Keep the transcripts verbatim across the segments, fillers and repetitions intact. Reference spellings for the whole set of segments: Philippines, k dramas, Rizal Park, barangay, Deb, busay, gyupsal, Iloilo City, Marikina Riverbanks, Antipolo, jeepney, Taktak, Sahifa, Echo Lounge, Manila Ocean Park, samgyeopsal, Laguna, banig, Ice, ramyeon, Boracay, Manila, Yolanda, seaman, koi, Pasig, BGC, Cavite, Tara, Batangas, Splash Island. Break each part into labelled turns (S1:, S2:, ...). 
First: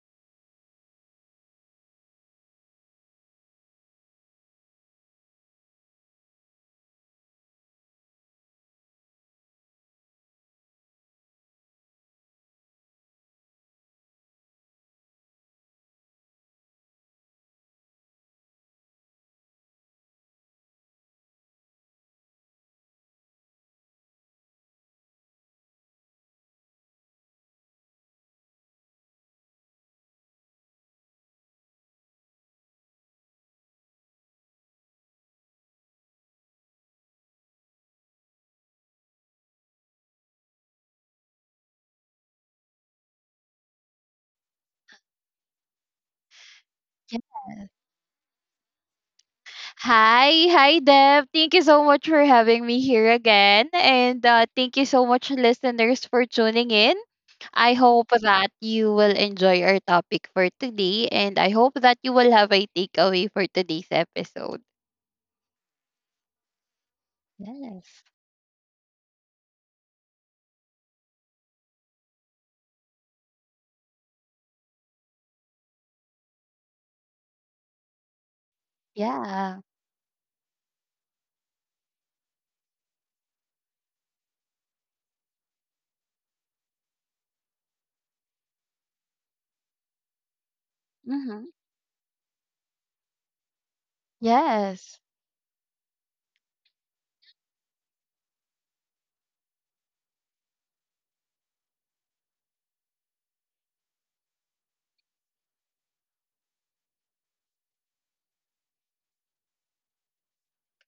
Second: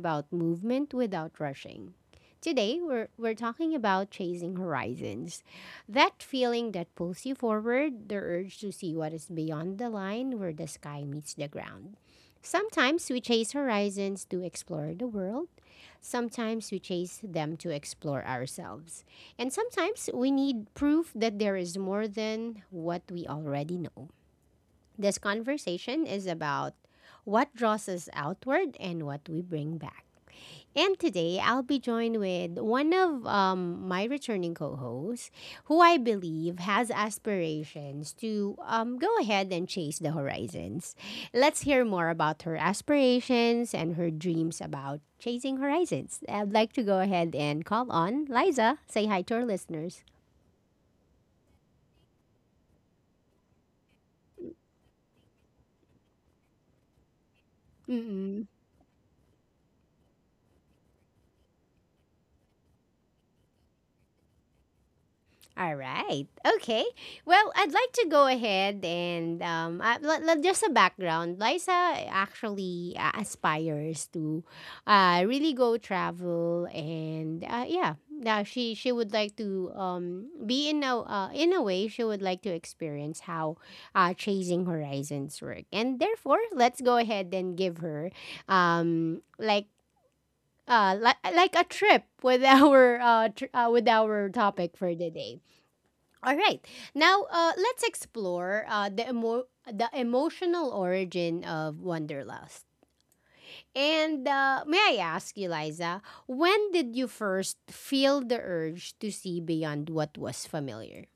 S1: about movement without rushing. Today, we're, we're talking about chasing horizons. That feeling that pulls you forward, the urge to see what is beyond the line where the sky meets the ground. Sometimes we chase horizons to explore the world, sometimes we chase them to explore ourselves, and sometimes we need proof that there is more than what we already know. This conversation is about what draws us outward and what we bring back. And today, I'll be joined with one of um, my returning co hosts who I believe has aspirations to um, go ahead and chase the horizons. Let's hear more about her aspirations and her dreams about chasing horizons. I'd like to go ahead
S2: Yeah.
S1: and call on Liza. Say hi to our listeners.
S2: Hi, hi Deb. Thank you so much for having me here again. And uh, thank you so much, listeners, for tuning in. I hope that you will enjoy our topic for today. And I hope that you will have a takeaway for today's episode.
S1: All right. Okay. Well, I'd like to go
S2: Yes.
S1: ahead and um, uh, l- l- just a background. Liza actually uh, aspires to uh, really go travel, and uh, yeah, now she she would like to
S2: Yeah.
S1: um, be in a uh, in a way she would like to experience how uh, chasing horizons work, and therefore let's go ahead and give her um, like uh, li- like a
S2: Mm-hmm.
S1: trip with our uh, tr- uh with our topic for the
S2: Yes.
S1: day. All right. Now, uh, let's explore uh, the emo- the emotional origin of wanderlust. And uh, may I ask you, Liza, when did you first feel the urge to see beyond what was familiar?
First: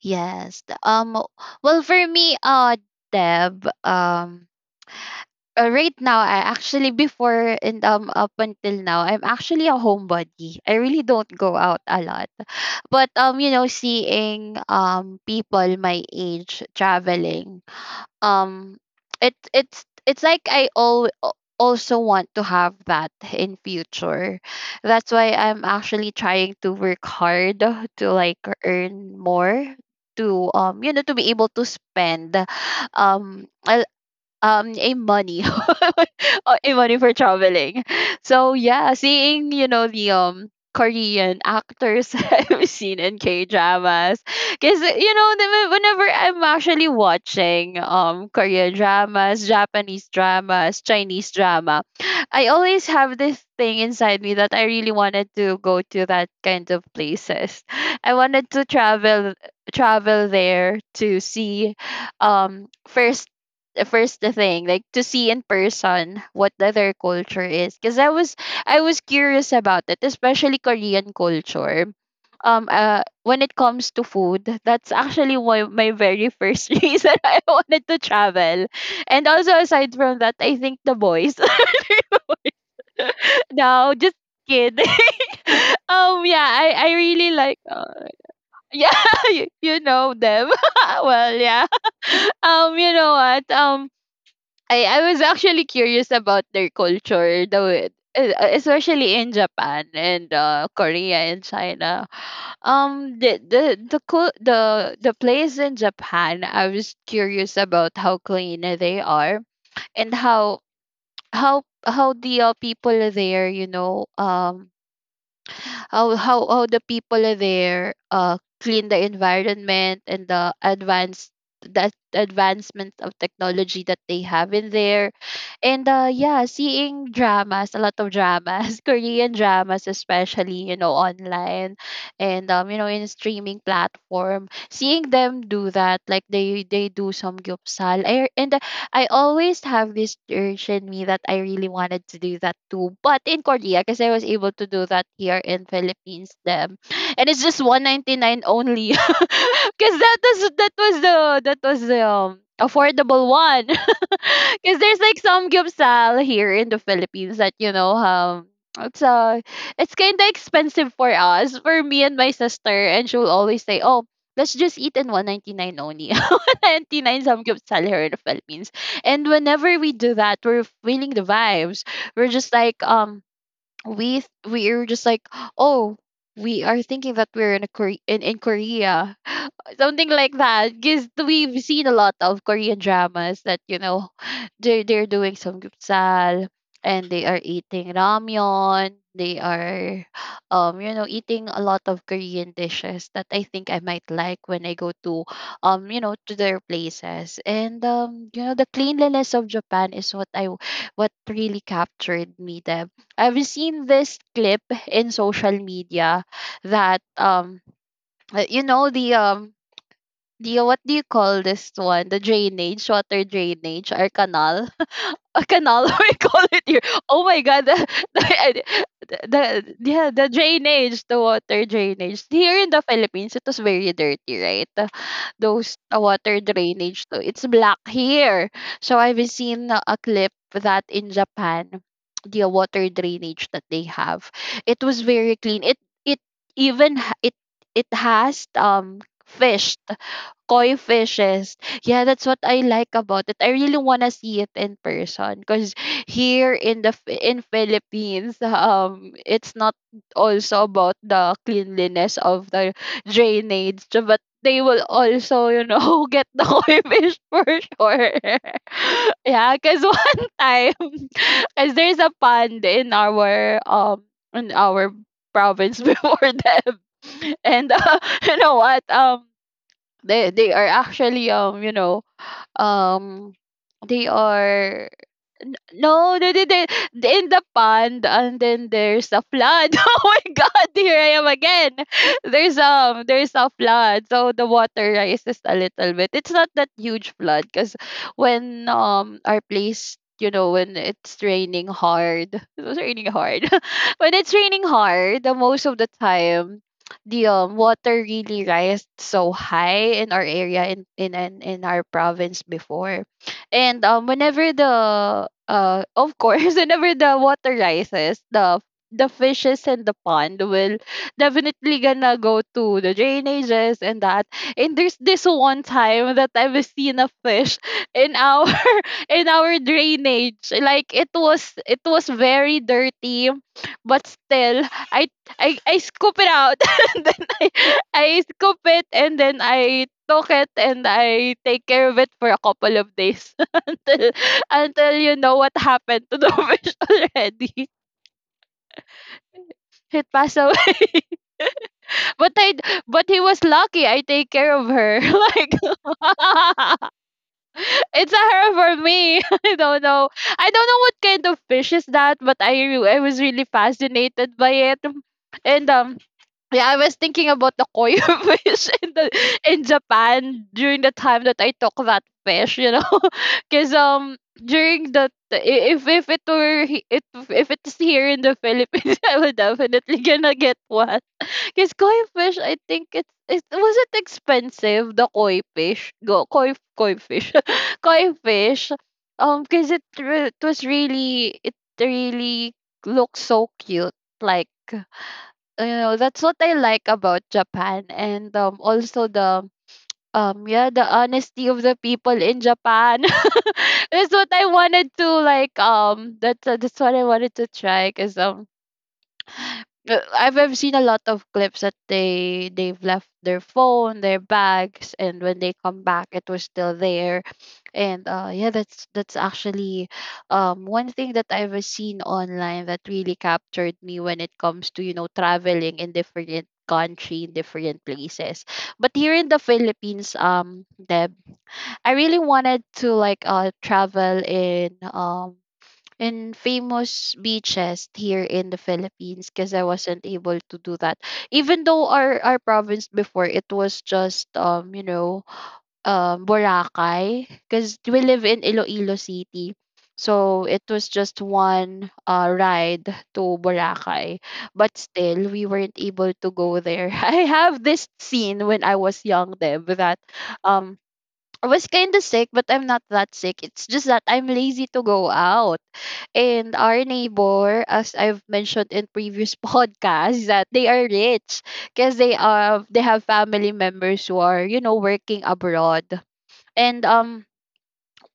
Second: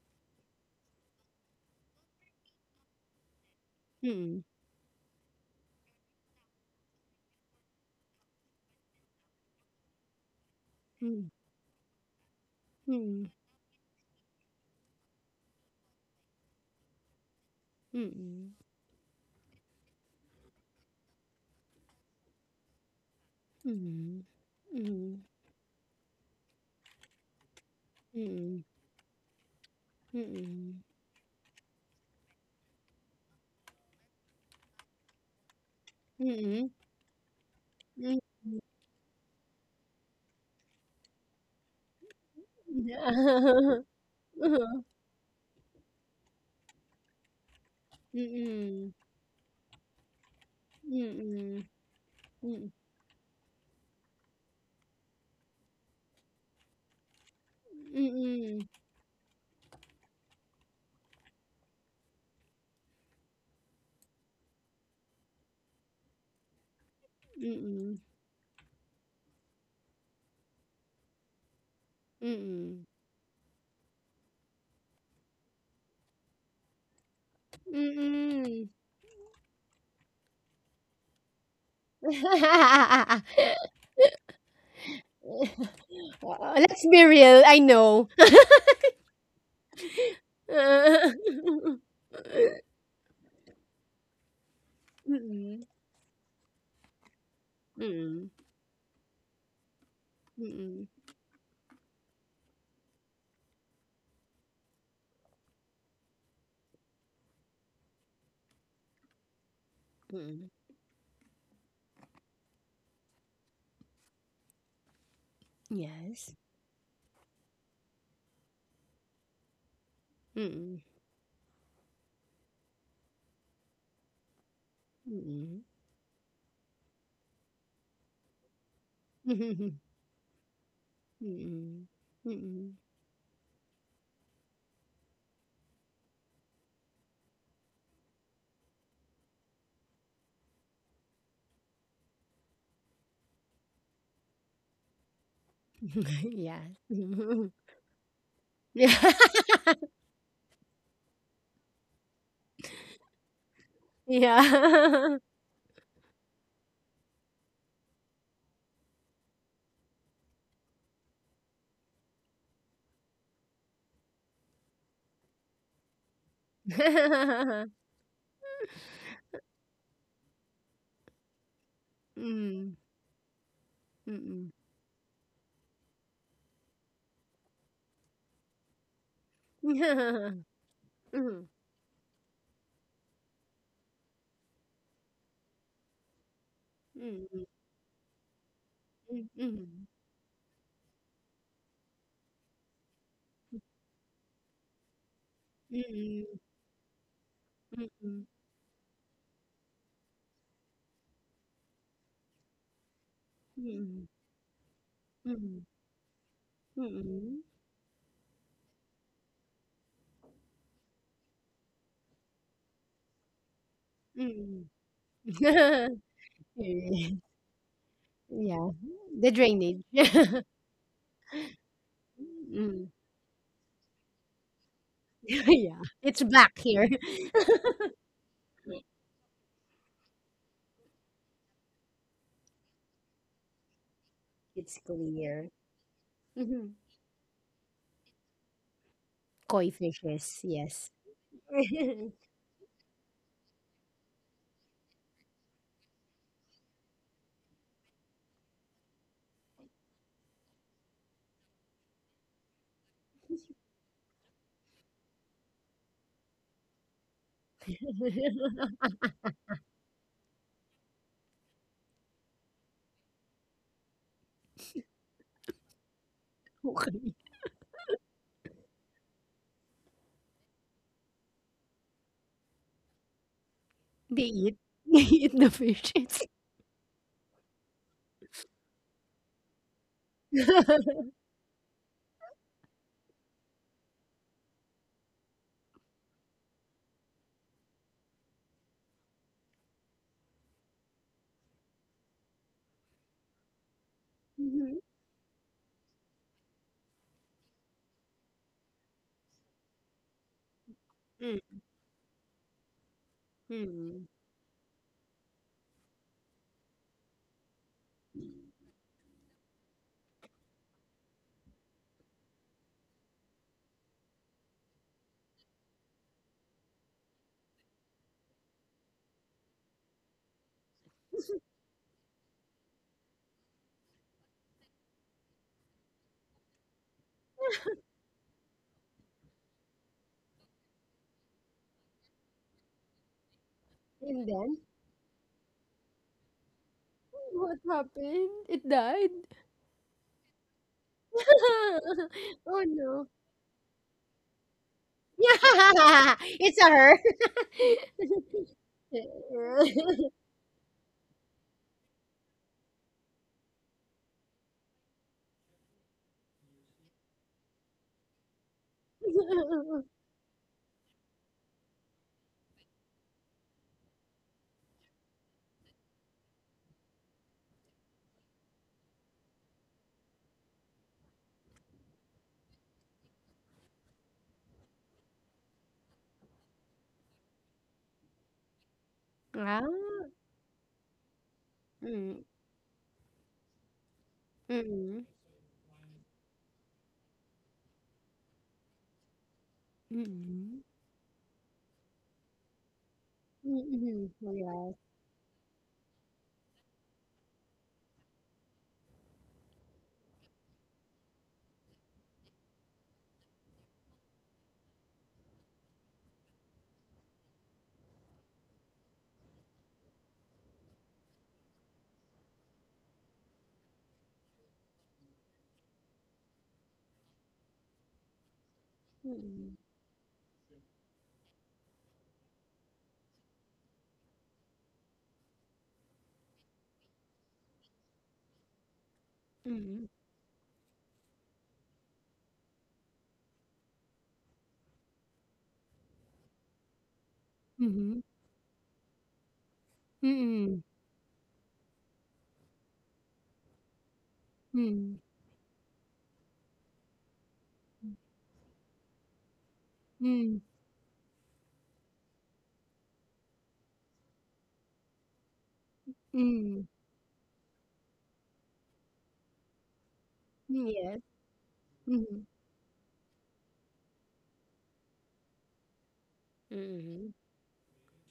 S2: Yes. Um. Well, for me, uh, Deb.
S1: Mm,
S2: Um. uh, right now I actually before and um up until now I'm actually a homebody. I really don't
S1: mm,
S2: go out a lot. But
S1: mm,
S2: um you know, seeing um people my age traveling,
S1: mm, mm,
S2: um it it's it's like I al- al- also want to have that in
S1: mm,
S2: future. That's why I'm actually trying to work hard to, like,
S1: mm,
S2: earn more to, um
S1: mm,
S2: you know, to be able to spend um a, um a money uh,
S1: mm, mm,
S2: a money for traveling.
S1: mm.
S2: So yeah, seeing, you know, the um Korean actors I've seen in K
S1: Mm-mm.
S2: dramas, because, you know, the- whenever I'm actually watching um Korean
S1: Mm-mm.
S2: dramas, Japanese dramas, Chinese
S1: Mm-mm.
S2: drama, I
S1: Mm-mm.
S2: always have this thing inside me that I really wanted to go to that kind of places.
S1: mm
S2: I wanted
S1: mm,
S2: to
S1: mm,
S2: travel travel there to see, um first the first thing, like, to see in person what the other culture is, because
S1: mm,
S2: i was I was curious about it, especially Korean culture. Um
S1: mm.
S2: uh when it comes to food, that's actually why my very first reason I wanted to travel.
S1: Mm-mm.
S2: And also aside from that, I think the boys no, just kidding. Um yeah,
S1: Uh,
S2: i
S1: Let's
S2: i
S1: be
S2: really
S1: real,
S2: like
S1: I
S2: uh,
S1: know.
S2: yeah. you, you know them. Well, yeah.
S1: Mm-mm.
S2: Um you know what, um I I was actually curious about their culture, the
S1: Mm-mm.
S2: way- e-
S1: Mm-mm.
S2: especially in Japan and uh,
S1: Mm-mm.
S2: Korea and China. Um, the the the cul- the the place in Japan, I was curious about how clean they are and
S1: Mm-mm.
S2: how how how the uh, people there, you know, um, how
S1: Yes.
S2: how how the people are there, uh clean the environment, and the
S1: Mm-mm.
S2: advanced that advancement of technology that they have in there.
S1: Mm-mm.
S2: And uh yeah, seeing dramas, a lot of dramas, Korean dramas especially, you know, online,
S1: Mm-mm.
S2: and um you
S1: Mm-mm.
S2: know, in streaming platform, seeing them do that, like they they do some gyupsal, I, and I always have this urge in me that I really wanted to do that too. But in Korea, because I was able to do that here in Philippines,
S1: Yeah.
S2: them, and it's just one ninety nine only,
S1: Yeah.
S2: because that was that was the that was the um, affordable one. Because there's like
S1: Yeah.
S2: some gyupsal here in the Philippines that, you know, um it's uh it's kind of expensive for us, for me and my sister, and she'll always say, oh, let's just eat in one ninety nine only, one ninety nine some gyupsal here in the Philippines. And whenever we do that, we're feeling the vibes. We're just
S1: Mm.
S2: like, um we th-
S1: Mm-mm.
S2: we're just like, oh, we are thinking that we're in a Kore- in, in Korea, something like
S1: Mm.
S2: that, because we've seen a lot of Korean dramas that, you know, they they're doing some samgyeopsal, and they are
S1: Mm.
S2: eating ramyeon.
S1: Mm.
S2: They
S1: Mm.
S2: are, um you know, eating a lot of Korean dishes that I think I might like when I go to,
S1: Mm.
S2: um you know, to
S1: Mm.
S2: their places. And
S1: Mm.
S2: um you know, the cleanliness of Japan is what i w- what really captured me there. I've
S1: Mm.
S2: seen
S1: Mm.
S2: this clip in social
S1: Mm.
S2: media that
S1: Mm.
S2: um uh, you know, the um do you, what do you call this one? The drainage, water drainage, or canal?
S1: Mm.
S2: A canal, we call it here.
S1: Yeah.
S2: Oh my god, the, the,
S1: Yeah.
S2: the,
S1: The
S2: the-
S1: drainage.
S2: yeah, the drainage, the water drainage. Here in the
S1: Mm.
S2: Philippines, it was very dirty, right? The- Those
S1: Yeah.
S2: uh,
S1: It's
S2: water
S1: black here.
S2: drainage, so it's black here. So I've seen a a clip that in Japan, the water drainage that they have, it
S1: It's
S2: was very
S1: clear.
S2: clean. It it
S1: Mhm.
S2: even ha- it it has um
S1: Koi
S2: fish,
S1: fishes,
S2: koi
S1: yes.
S2: fishes. Yeah, that's what I like about it. I really want to see it in person because here in the Phi- in Philippines, um, it's not also about the cleanliness of the drainage, but they will also, you know, get the koi fish for sure. Yeah, because one time, because there's a pond in our um in our province before them,
S1: Okay.
S2: and uh, you know what, um they they are actually um you know um they
S1: They eat.
S2: are
S1: They eat the
S2: N- no,
S1: fishes.
S2: they did it in the pond, and then there's a flood. Oh my God! Here I am again. There's um, there's a flood, so the water rises a little bit. It's not that huge flood, because when um our place, you know, when it's raining hard, it was raining hard. When it's raining
S1: Mhm.
S2: hard, the most of the time, the um water really rises so high in our area in in in, in
S1: Mm.
S2: our province before. And um,
S1: Mm.
S2: whenever the uh, of course, whenever the water rises, the the fishes in the pond will definitely gonna go to the drainages and that. And there's this one time that I've seen a fish in our in our drainage. Like it was it was very dirty, but still I I I scoop it out, and then I I scoop it, and then I took it and I take care of it for a couple of days. until
S1: And then
S2: until, you know what happened to the fish
S1: what
S2: already.
S1: happened? It died.
S2: It passed away. But I
S1: Oh
S2: but
S1: no.
S2: he was lucky I take care of her. Like
S1: Yeah, it's a her.
S2: it's a her for me. I don't know. I don't know what kind of fish is that, but I re- I was really fascinated by it. And um Yeah, I was thinking about the koi fish in the in Japan during the time that I took that fish, you know, because um during the the- I- if if it were he- if if it's here in the Philippines, I would definitely gonna get one. Because koi fish, I think it's it was it expensive the koi fish go koi koi fish koi fish, um
S1: Ah,
S2: because it re- it was really it
S1: mm,
S2: really looks so cute, like,
S1: mm,
S2: you know, that's what I like about Japan. And um also the um
S1: mm,
S2: yeah, the honesty of the people in Japan.
S1: mm,
S2: That's what
S1: mhm,
S2: I
S1: yes,
S2: wanted to, like, um that's uh, that's what I wanted to try, because um uh, I've I've seen a lot of clips that they they've left their phone, their bags, and when they come back, it was still there. And uh, yeah, that's that's actually um, one thing that I've seen online that really captured me when it comes to, you know, traveling in different country, in different places. But here
S1: mm,
S2: in the Philippines, um, Deb, I really wanted to, like, uh travel in um in famous beaches here in the Philippines because I
S1: mm.
S2: wasn't able to do that. Even though our our province before, it was just, um you know, um, Boracay, because we
S1: Mhm.
S2: live in Iloilo City. So it
S1: Mm.
S2: was just one uh, ride to Boracay, but
S1: Mm.
S2: still we weren't able to go there. I have this scene when I was young, Deb, that
S1: Mm.
S2: um I was kind of sick, but I'm not that sick. It's just that I'm lazy to go out. And
S1: Mm.
S2: our neighbor, as I've mentioned in previous podcasts, that they are rich because they are they have family members who are, you know, working abroad. And um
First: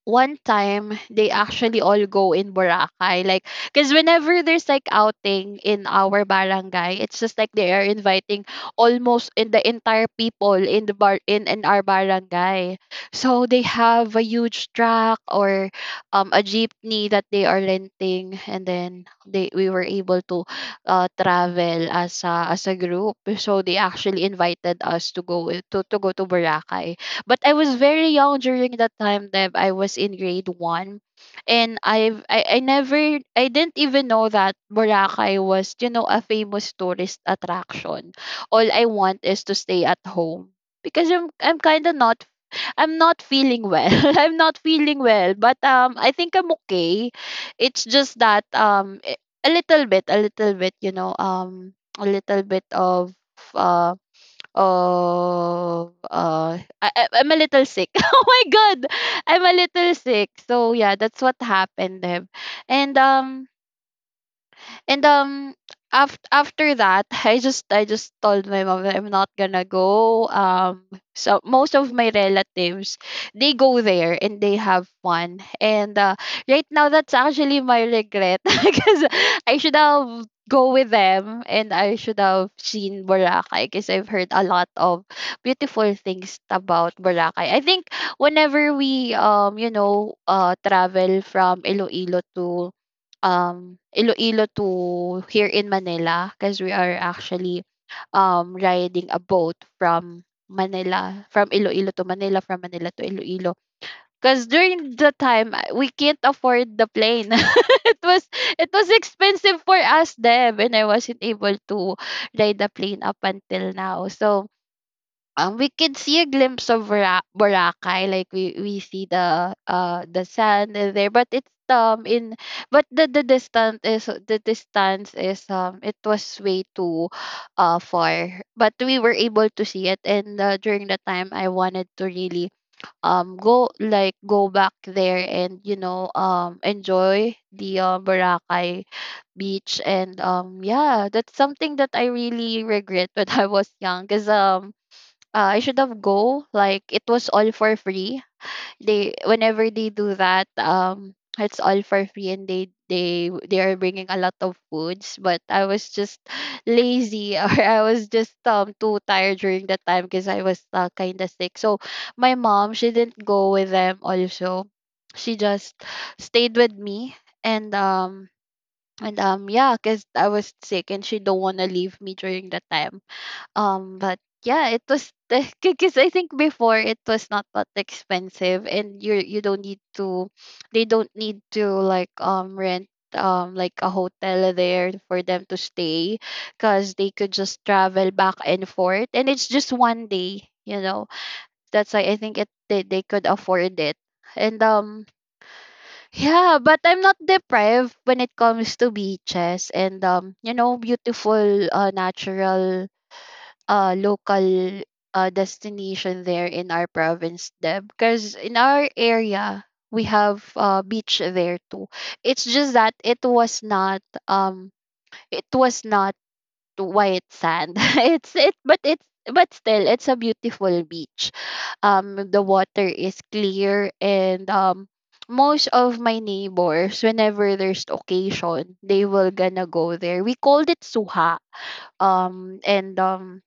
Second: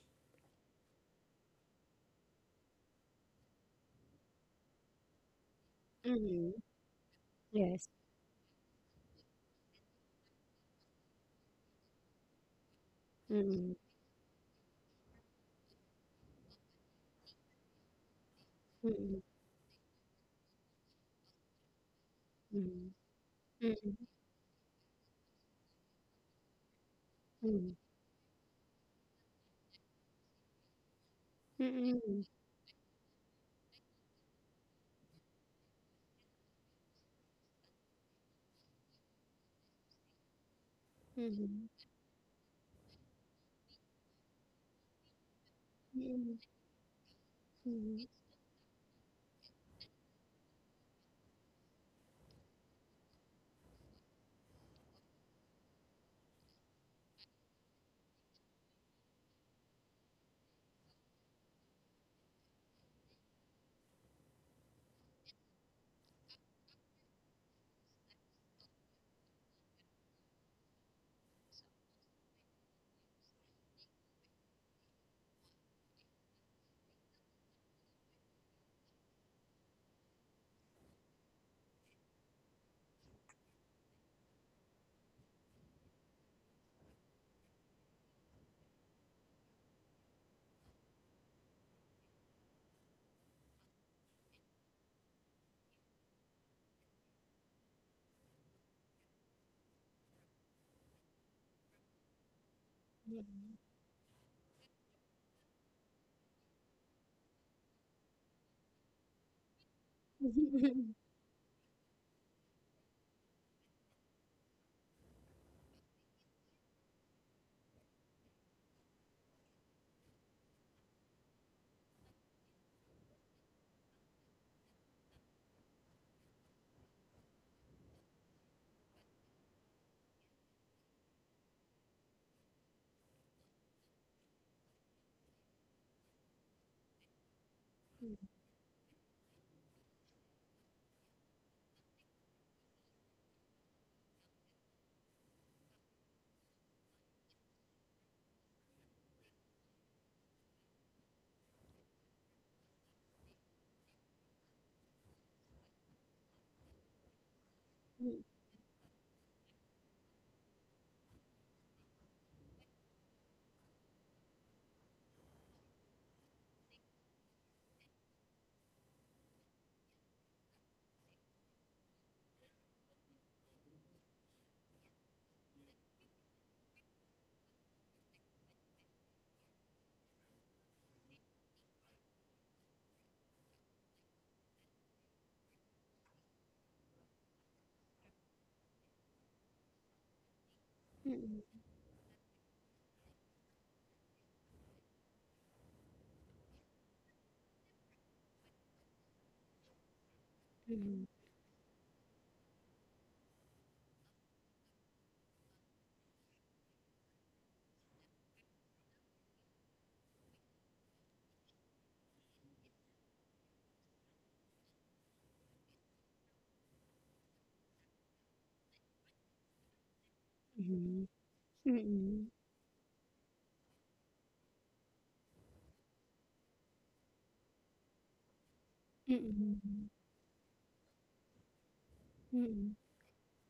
S2: one time, they actually all go in Boracay, like, because whenever there's like outing in our
S1: Mm,
S2: barangay, it's just like they are
S1: yes.
S2: inviting almost in the entire people in the bar in, in our barangay, so they
S1: Mhm.
S2: have a huge truck or um a jeepney that they are renting, and then
S1: Mhm.
S2: they we were able to uh, travel as a as a
S1: Mhm.
S2: group. So they
S1: Yes.
S2: actually invited us to go to, to go to Boracay, but I was
S1: Mhm.
S2: very young during that time that I was in grade one. And I've
S1: Mhm.
S2: I, I never I didn't even know that Boracay was, you know, a famous tourist attraction. All I want is to stay at home. Because I'm
S1: Mhm.
S2: I'm
S1: Mhm.
S2: kinda not, I'm not feeling well. I'm not feeling well. But um I think I'm okay. It's
S1: Mhm.
S2: just that um a a little bit, a little bit, you know, um a little bit of uh Oh, uh, I, I- I'm a little sick. Oh my god, I'm a little sick. So yeah, that's what happened, Deb. And um, and um after after that, I just I just told my mom that I'm not gonna go. Um so most of my relatives, they go there and they have fun. And uh, Right now that's actually my regret because I should have go with them, and I should have seen Boracay because I've heard a lot of beautiful things about Boracay. I think whenever we um you know uh travel from Iloilo to um, Iloilo to here in Manila, because we are actually um, riding a boat from Manila, from Iloilo to Manila, from Manila to Iloilo. Because during the time, uh, we can't afford the plane. it was it was expensive for us then, and I wasn't able to ride the plane up until now. So um we could see a glimpse of Bora- Boracay, like we we see the uh the sand in there, but it's um in but the the distance is the distance is um it was way too uh far, but we were able to see it. And uh, during the time I wanted to really um go like go back there and you know um enjoy the uh, Boracay beach. And um yeah, that's something that I really regret when I was young, because um uh, I should have go. Like, it was all for free. They, whenever they do that, um, it's all for free, and they they they are bringing a lot of foods. But I was just lazy, or I was just um too tired during that time because I was uh, kind of sick. So my mom, she didn't go with them. Also, she just stayed with me, and um and um yeah, because I was sick, and she don't wanna leave me during that time. Um, but yeah, it was because I think before it was not that expensive, and you you don't need to, they don't need to like um rent um like a hotel there for them to stay, because they could just travel back and forth, and it's just one day, you know.
S1: Mhm.
S2: That's why I think it, they they could afford it. And um Yeah, but I'm not deprived when it comes to beaches and um you know beautiful uh natural uh local uh destination there in our province, Deb, because in our area we have uh beach there too. It's just that it was not um it was not white sand. it's it but it's but still, it's a
S1: Mhm. Mhm. Mhm.
S2: beautiful
S1: Mhm.
S2: beach.
S1: Mhm. Mhm.
S2: Um
S1: Mhm. Mhm. Mhm.
S2: the water is clear, and um most of my neighbors, whenever there's occasion, they will gonna
S1: Mhm.
S2: go there. We called it suha, um
S1: Mhm.
S2: and um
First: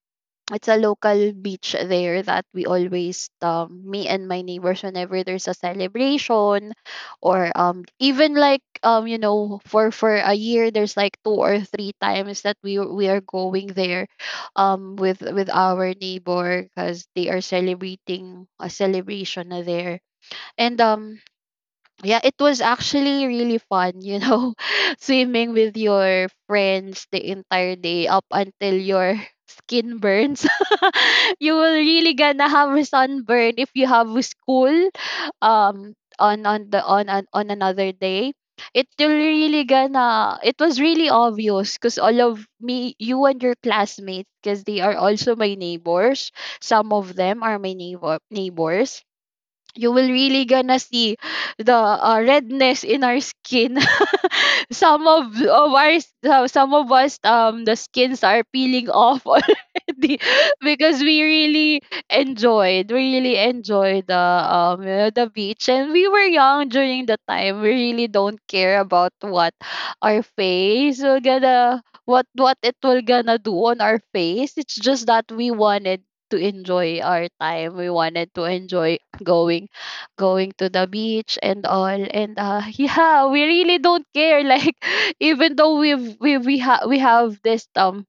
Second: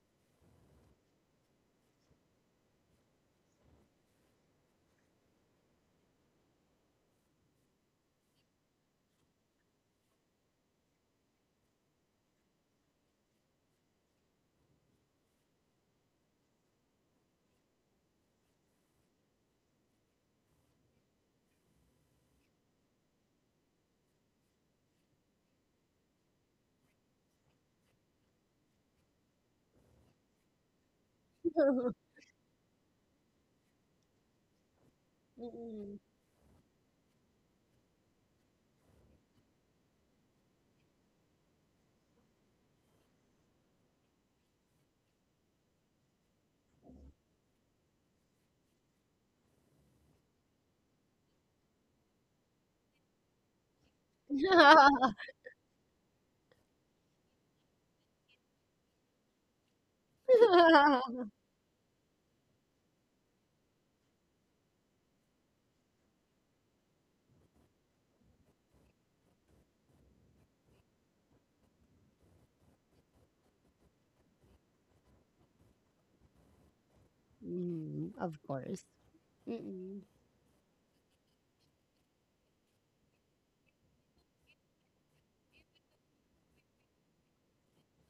S2: it's a local beach there that we always um me and my neighbors, whenever there's a celebration or um even like um you know for for a year, there's like two or three times that we we are going there um with with our neighbor because they are celebrating a celebration na there. And um Yeah, it was actually really fun, you know, swimming with your friends the entire day up until your skin burns. You will really gonna have a sunburn if you have a school um on on the on on, on another day. It will really gonna, it was really obvious because all of me, you and your classmates, because they are also my neighbors. Some of them are my neighbor neighbors. You will really gonna see the uh, redness in our skin.
S1: Mhm.
S2: Some of, of our uh, some of us, um the skins are peeling off already because we really enjoyed we really enjoyed the um uh, the beach. And we were young during the time, we really don't care about what our face will gonna, what what it will gonna do on our face. It's just that we wanted to enjoy our time, we
S1: Mm,
S2: wanted
S1: of
S2: to
S1: course.
S2: enjoy going
S1: Mm,
S2: going to the beach and all. And uh yeah, we really don't care like, even though we've we we, ha- we have this um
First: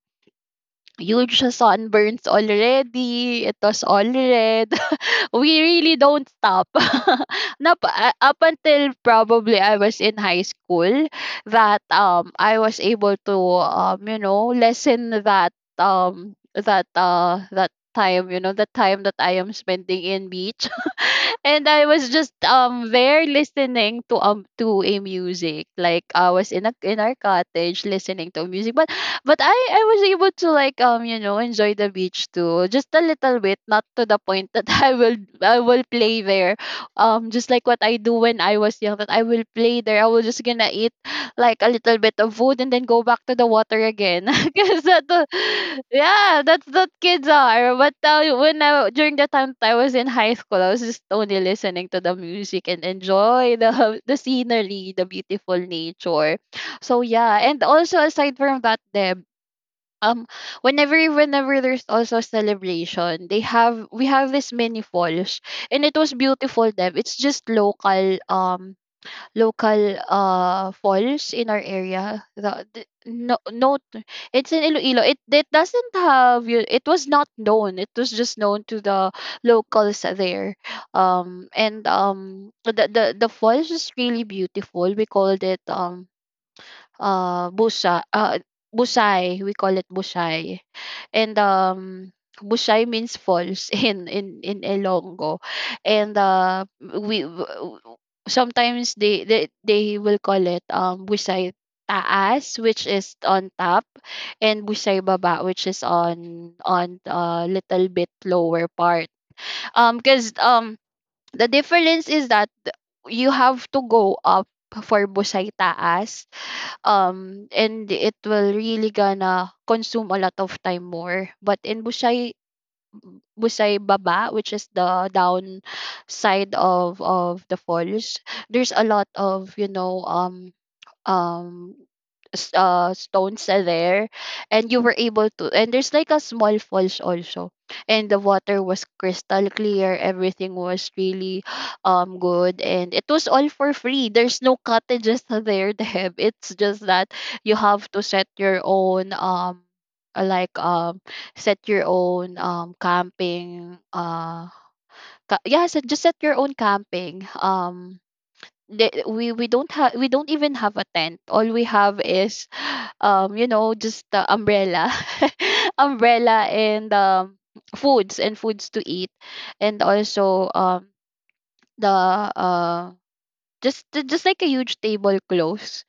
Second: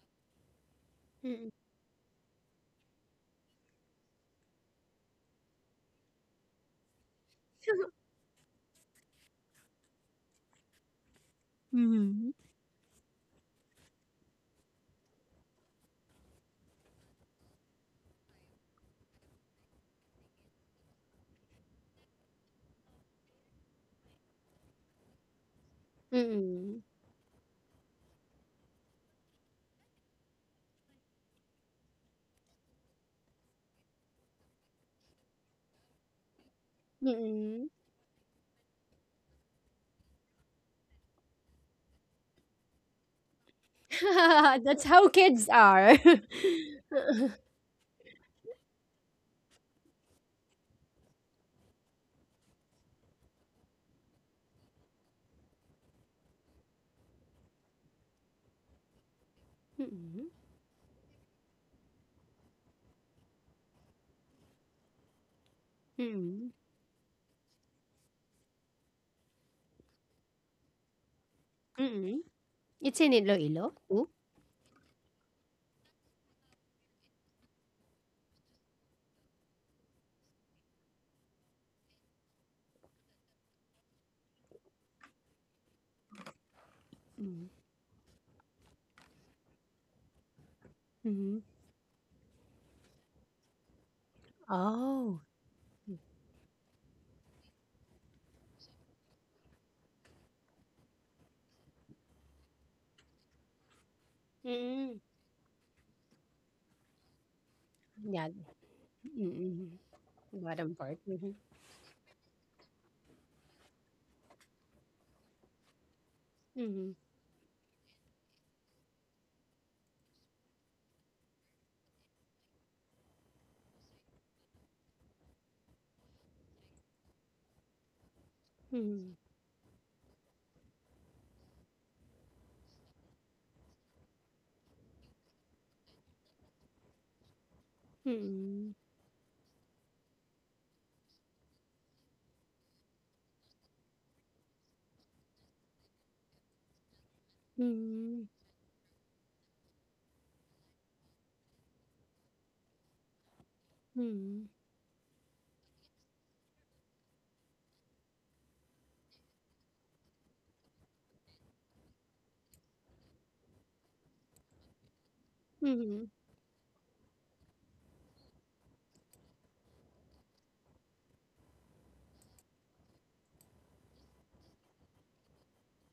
S2: huge
S1: mm.
S2: sunburns already, it was all red. We really don't stop. Nap- uh, up until probably I was in high school that um
S1: Mhm.
S2: I was able to um you know lessen that um that uh that time, you know, the time that I am spending in beach. And I was just um there listening to um to a music, like I was in a,
S1: Mm,
S2: in our cottage listening to music. But but I I was able to like um you know enjoy the beach too, just a little bit, not to the point that I will I will play there, um just like
S1: mm.
S2: what I do when I was young, that I will play there, I will just gonna eat like a little bit of food and then go back to the water again. Because
S1: That's
S2: that
S1: how
S2: the-
S1: kids are.
S2: yeah, that's what kids are. But uh, when I during the time that I was in high school, I was just only listening to the music and enjoy the the scenery, the beautiful nature. So yeah, and also aside from that, Deb, um whenever whenever there's also a celebration, they have, we have this mini falls, and it
S1: Mm,
S2: was
S1: mm,
S2: beautiful, Deb. It's just local, um local uh falls in our
S1: mm.
S2: area. The, the-
S1: It's in
S2: no
S1: Iloilo
S2: no
S1: too?
S2: It's in Iloilo. It it doesn't have you, it was not known, it was just known to the locals there. Um and um The the, the falls is really beautiful. We called it um
S1: Mm,
S2: uh busa, uh busay, we call it busay.
S1: mhm.
S2: And um Bushay means falls in in in
S1: Oh.
S2: Ilonggo. And uh we w- w- sometimes they they, they will call it um Bushay taas, which is on top, and
S1: Mm,
S2: Bushay baba, which is on on a little bit
S1: yeah.
S2: lower part,
S1: Mm,
S2: um because
S1: bottom
S2: um
S1: part. Mhm,
S2: the difference is that you have to go up for Busay taas,
S1: mhm,
S2: um and it will really gonna consume a lot of time more. But in Busay Busay Baba, which is the down side of of the falls, there's a lot
S1: mhm,
S2: of, you know, um um s- uh, stones are there. And you were able to, and there's like a small falls also, and the water was crystal clear. Everything was really um good, and it was all for free. There's no cottages there, Deb. It's just that you have to
S1: mhm,
S2: set your own um uh, like um set your own um camping,
S1: mhm,
S2: uh ca- yeah, so just set your own camping. um the- we we don't have, we don't even have a tent. All we have is um you know, just the umbrella,
S1: mhm, mhm,
S2: umbrella, and um foods and foods to eat. And also um the uh just ju- just like a huge tablecloth,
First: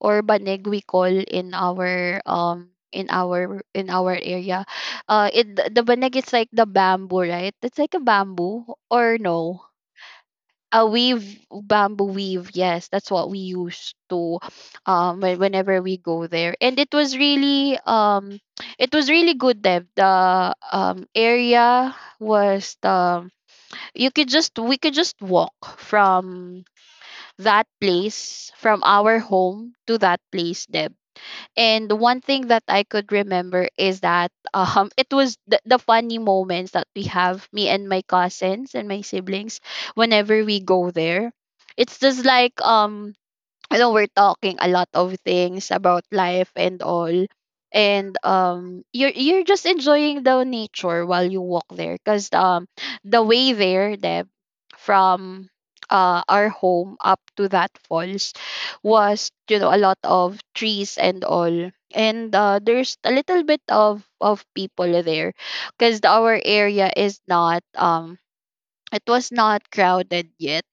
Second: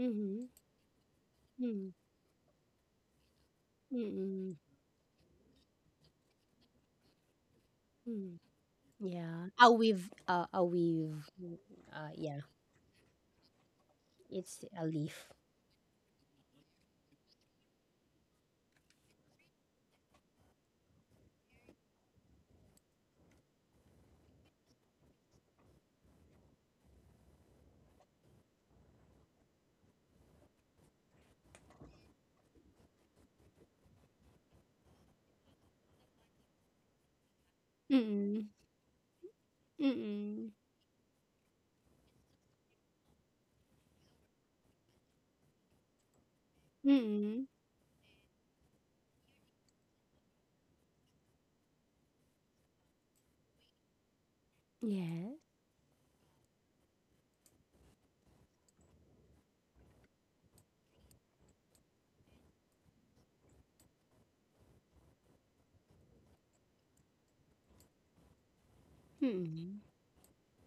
S2: or banig we call in
S1: mhm,
S2: our um in our in our
S1: mhm,
S2: area. Uh it The the banig is like the bamboo, right? It's like a
S1: mhm.
S2: bamboo, or
S1: Yeah.
S2: no,
S1: Awiv, uh,
S2: a
S1: awiv,
S2: weave, bamboo
S1: uh, yeah.
S2: weave, yes, that's what we used to
S1: It's a
S2: um
S1: leaf.
S2: when, whenever we go there. And it was really um it was really good, Deb. The um area was the, you could just, we could just walk from that place, from our home to that place, Deb. And one thing that I could remember is that um it was the, the funny moments that we have, me and my
S1: Mm,
S2: cousins and my siblings, whenever
S1: mm,
S2: we go there. It's just like, um you know, we're talking a lot of things about life and all.
S1: mm,
S2: And um you're you're just enjoying the nature while you walk there, because um the way there, Deb,
S1: yes,
S2: from uh our home up to that falls was, you know, a lot of trees and all. And uh there's a little bit of of people there because our area is not um it was not
S1: mm,
S2: crowded yet.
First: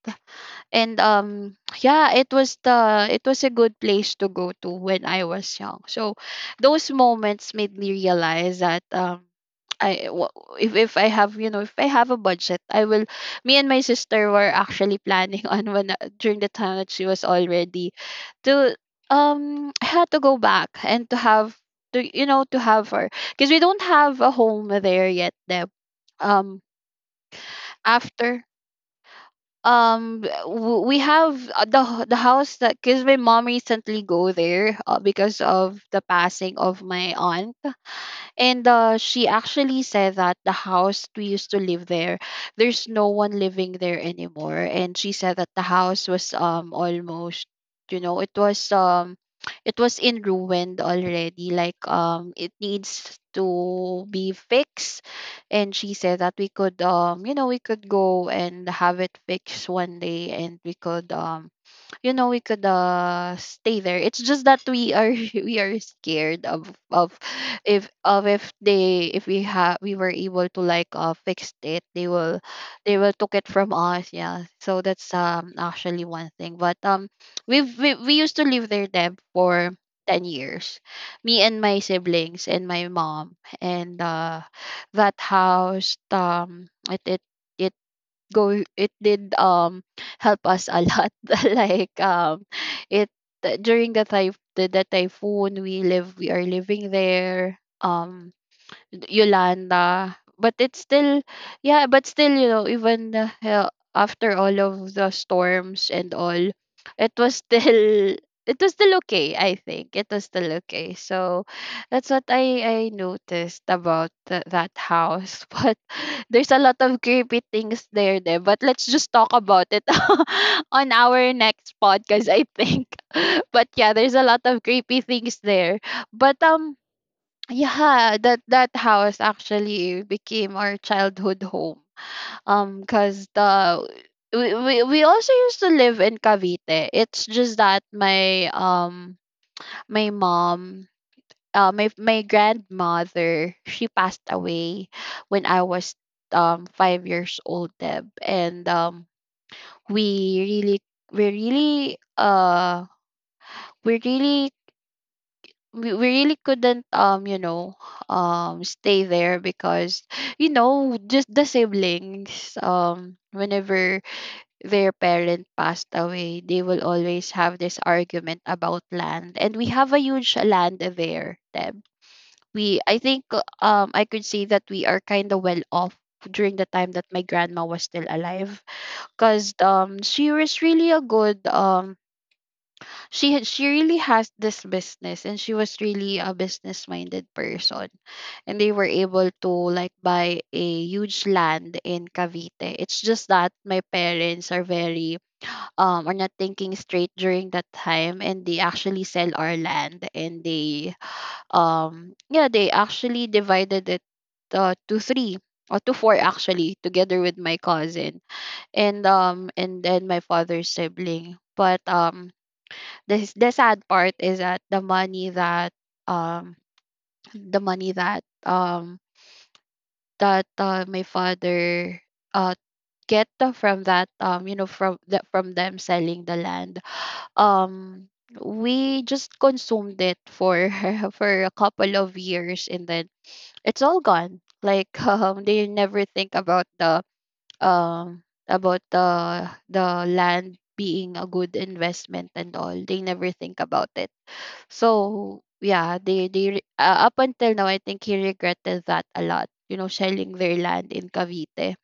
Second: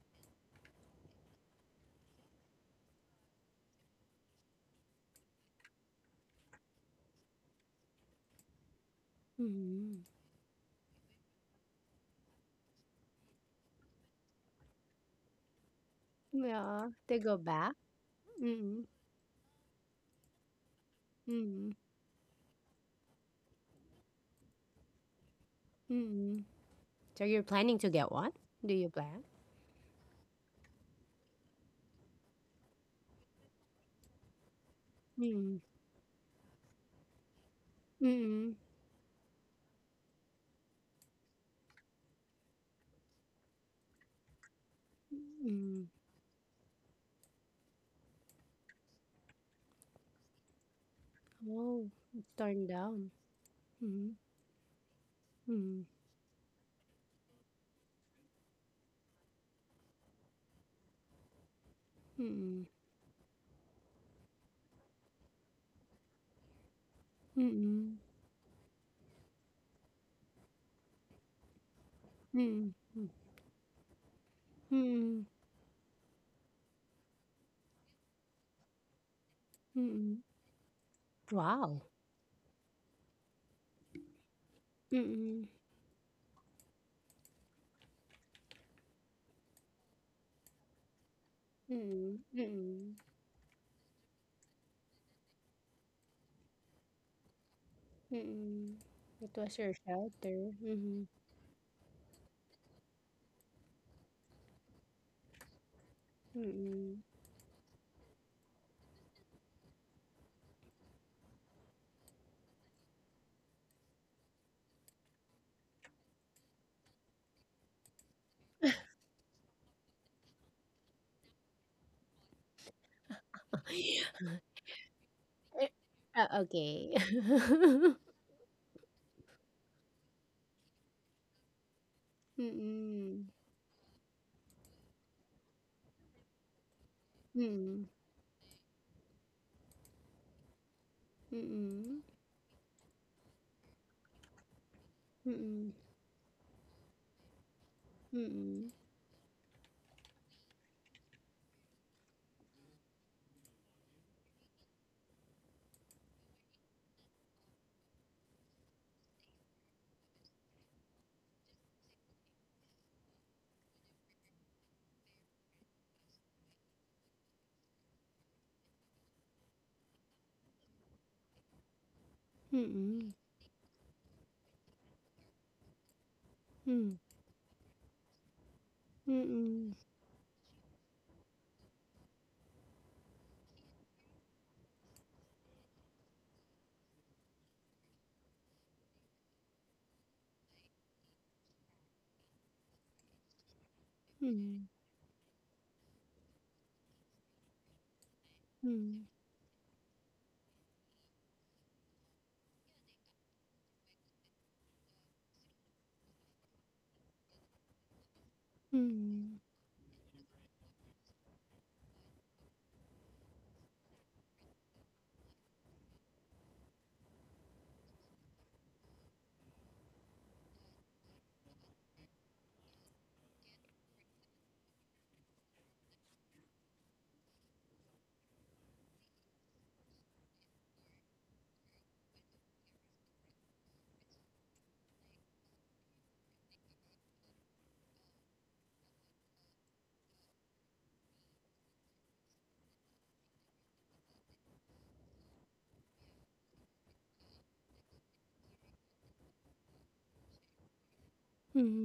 S2: And um Yeah, it was the, it was a good place to go to when I was young. So those moments made me realize that um
S1: mm.
S2: I wa- if if I have, you know, if I have a budget, I will, me and my sister were actually planning on when uh, during the time that
S1: Yeah,
S2: she
S1: they
S2: was
S1: go back.
S2: already to,
S1: Mm,
S2: um I had to go back and to have
S1: mm,
S2: to, you know, to have her, because we don't have a home there yet, Deb.
S1: mm.
S2: um
S1: So you're planning to get one?
S2: After
S1: Do you plan?
S2: um w- we have uh, the h- the house, that because my mom recently go there, uh, because
S1: Mm,
S2: of the passing of my aunt.
S1: mm,
S2: And uh, she actually said that the house we used to live there, there's no one living there anymore. And she said that the
S1: mm.
S2: house was um almost, you know, it was um it was in ruined already. Like,
S1: Oh,
S2: um
S1: it's
S2: it
S1: torn down.
S2: needs to
S1: Mm,
S2: be fixed. And
S1: mm,
S2: she said that we could, um you know we could go and have it fixed one day, and we could, um you know we could
S1: mm,
S2: uh stay there. It's just that we are we are scared of of if
S1: mm,
S2: of if they if we have we were able to like uh fix it, they will
S1: mm,
S2: they
S1: mm,
S2: will took it from us. Yeah, so that's
S1: mm,
S2: um actually one thing, but um we've we, we used to live there, Deb, for ten
S1: mm.
S2: years, me and my
S1: Wow.
S2: siblings and my mom. And uh that
S1: Mm,
S2: house, um it it it go it did, um help us a lot. Like,
S1: mm,
S2: um
S1: mm,
S2: it during the typh- the, the typhoon, we live we are living there, um
S1: mm. It was your
S2: Yolanda.
S1: shelter.
S2: But it's
S1: Mm,
S2: still, yeah. But still, you know, even the hell, after all of the storms and all,
S1: mm.
S2: it was still, it was still okay, I think. It was still okay. So that's what I, I noticed about th- that house. But there's a lot of creepy things there, there. But let's just talk about it on our next podcast, I think. But yeah, there's a
S1: Uh
S2: lot of creepy things there. But um,
S1: okay.
S2: yeah, that that house actually became our childhood home. Um, cause
S1: Mm,
S2: the we, we we also used to live in Cavite. It's just that
S1: mm,
S2: my um my mom, uh my
S1: mm,
S2: my grandmother, she passed away when I
S1: mm,
S2: was, um five years old, Deb,
S1: mm,
S2: and
S1: mm,
S2: um we really we really uh we really we, we really couldn't, um you know um stay there because, you know just the siblings, um whenever their parent passed away, they will always have this argument about land, and we have a huge land there, Deb.
S1: mm, mm,
S2: We I
S1: mm,
S2: think, uh, um I could say that we are kind of well off during the time
S1: mm,
S2: that my grandma was still alive,
S1: mm, mm, mm, mm, mm,
S2: because,
S1: mm, mm,
S2: um she was really a good, um she had she really has this business, and she was really a business minded person, and they were able to like buy a huge land in Cavite. It's just that my parents are very, um are not thinking straight during that time, and they actually sell our land, and they, um yeah, they actually divided it, uh, to three, or to four, actually, together with my cousin, and, um and then my father's sibling. But, um the s- the sad part is that the money that, um the money that, um that, uh, my father, uh get the- from that, um you know from the, from them selling the land, um we just consumed it for for a couple of years, and then it's all gone. Like, um they never think about the um about the the land being a good investment and all. They never think about it. So yeah, they they re- uh, up until now, I think he regretted that a lot. You know, selling their land in Cavite,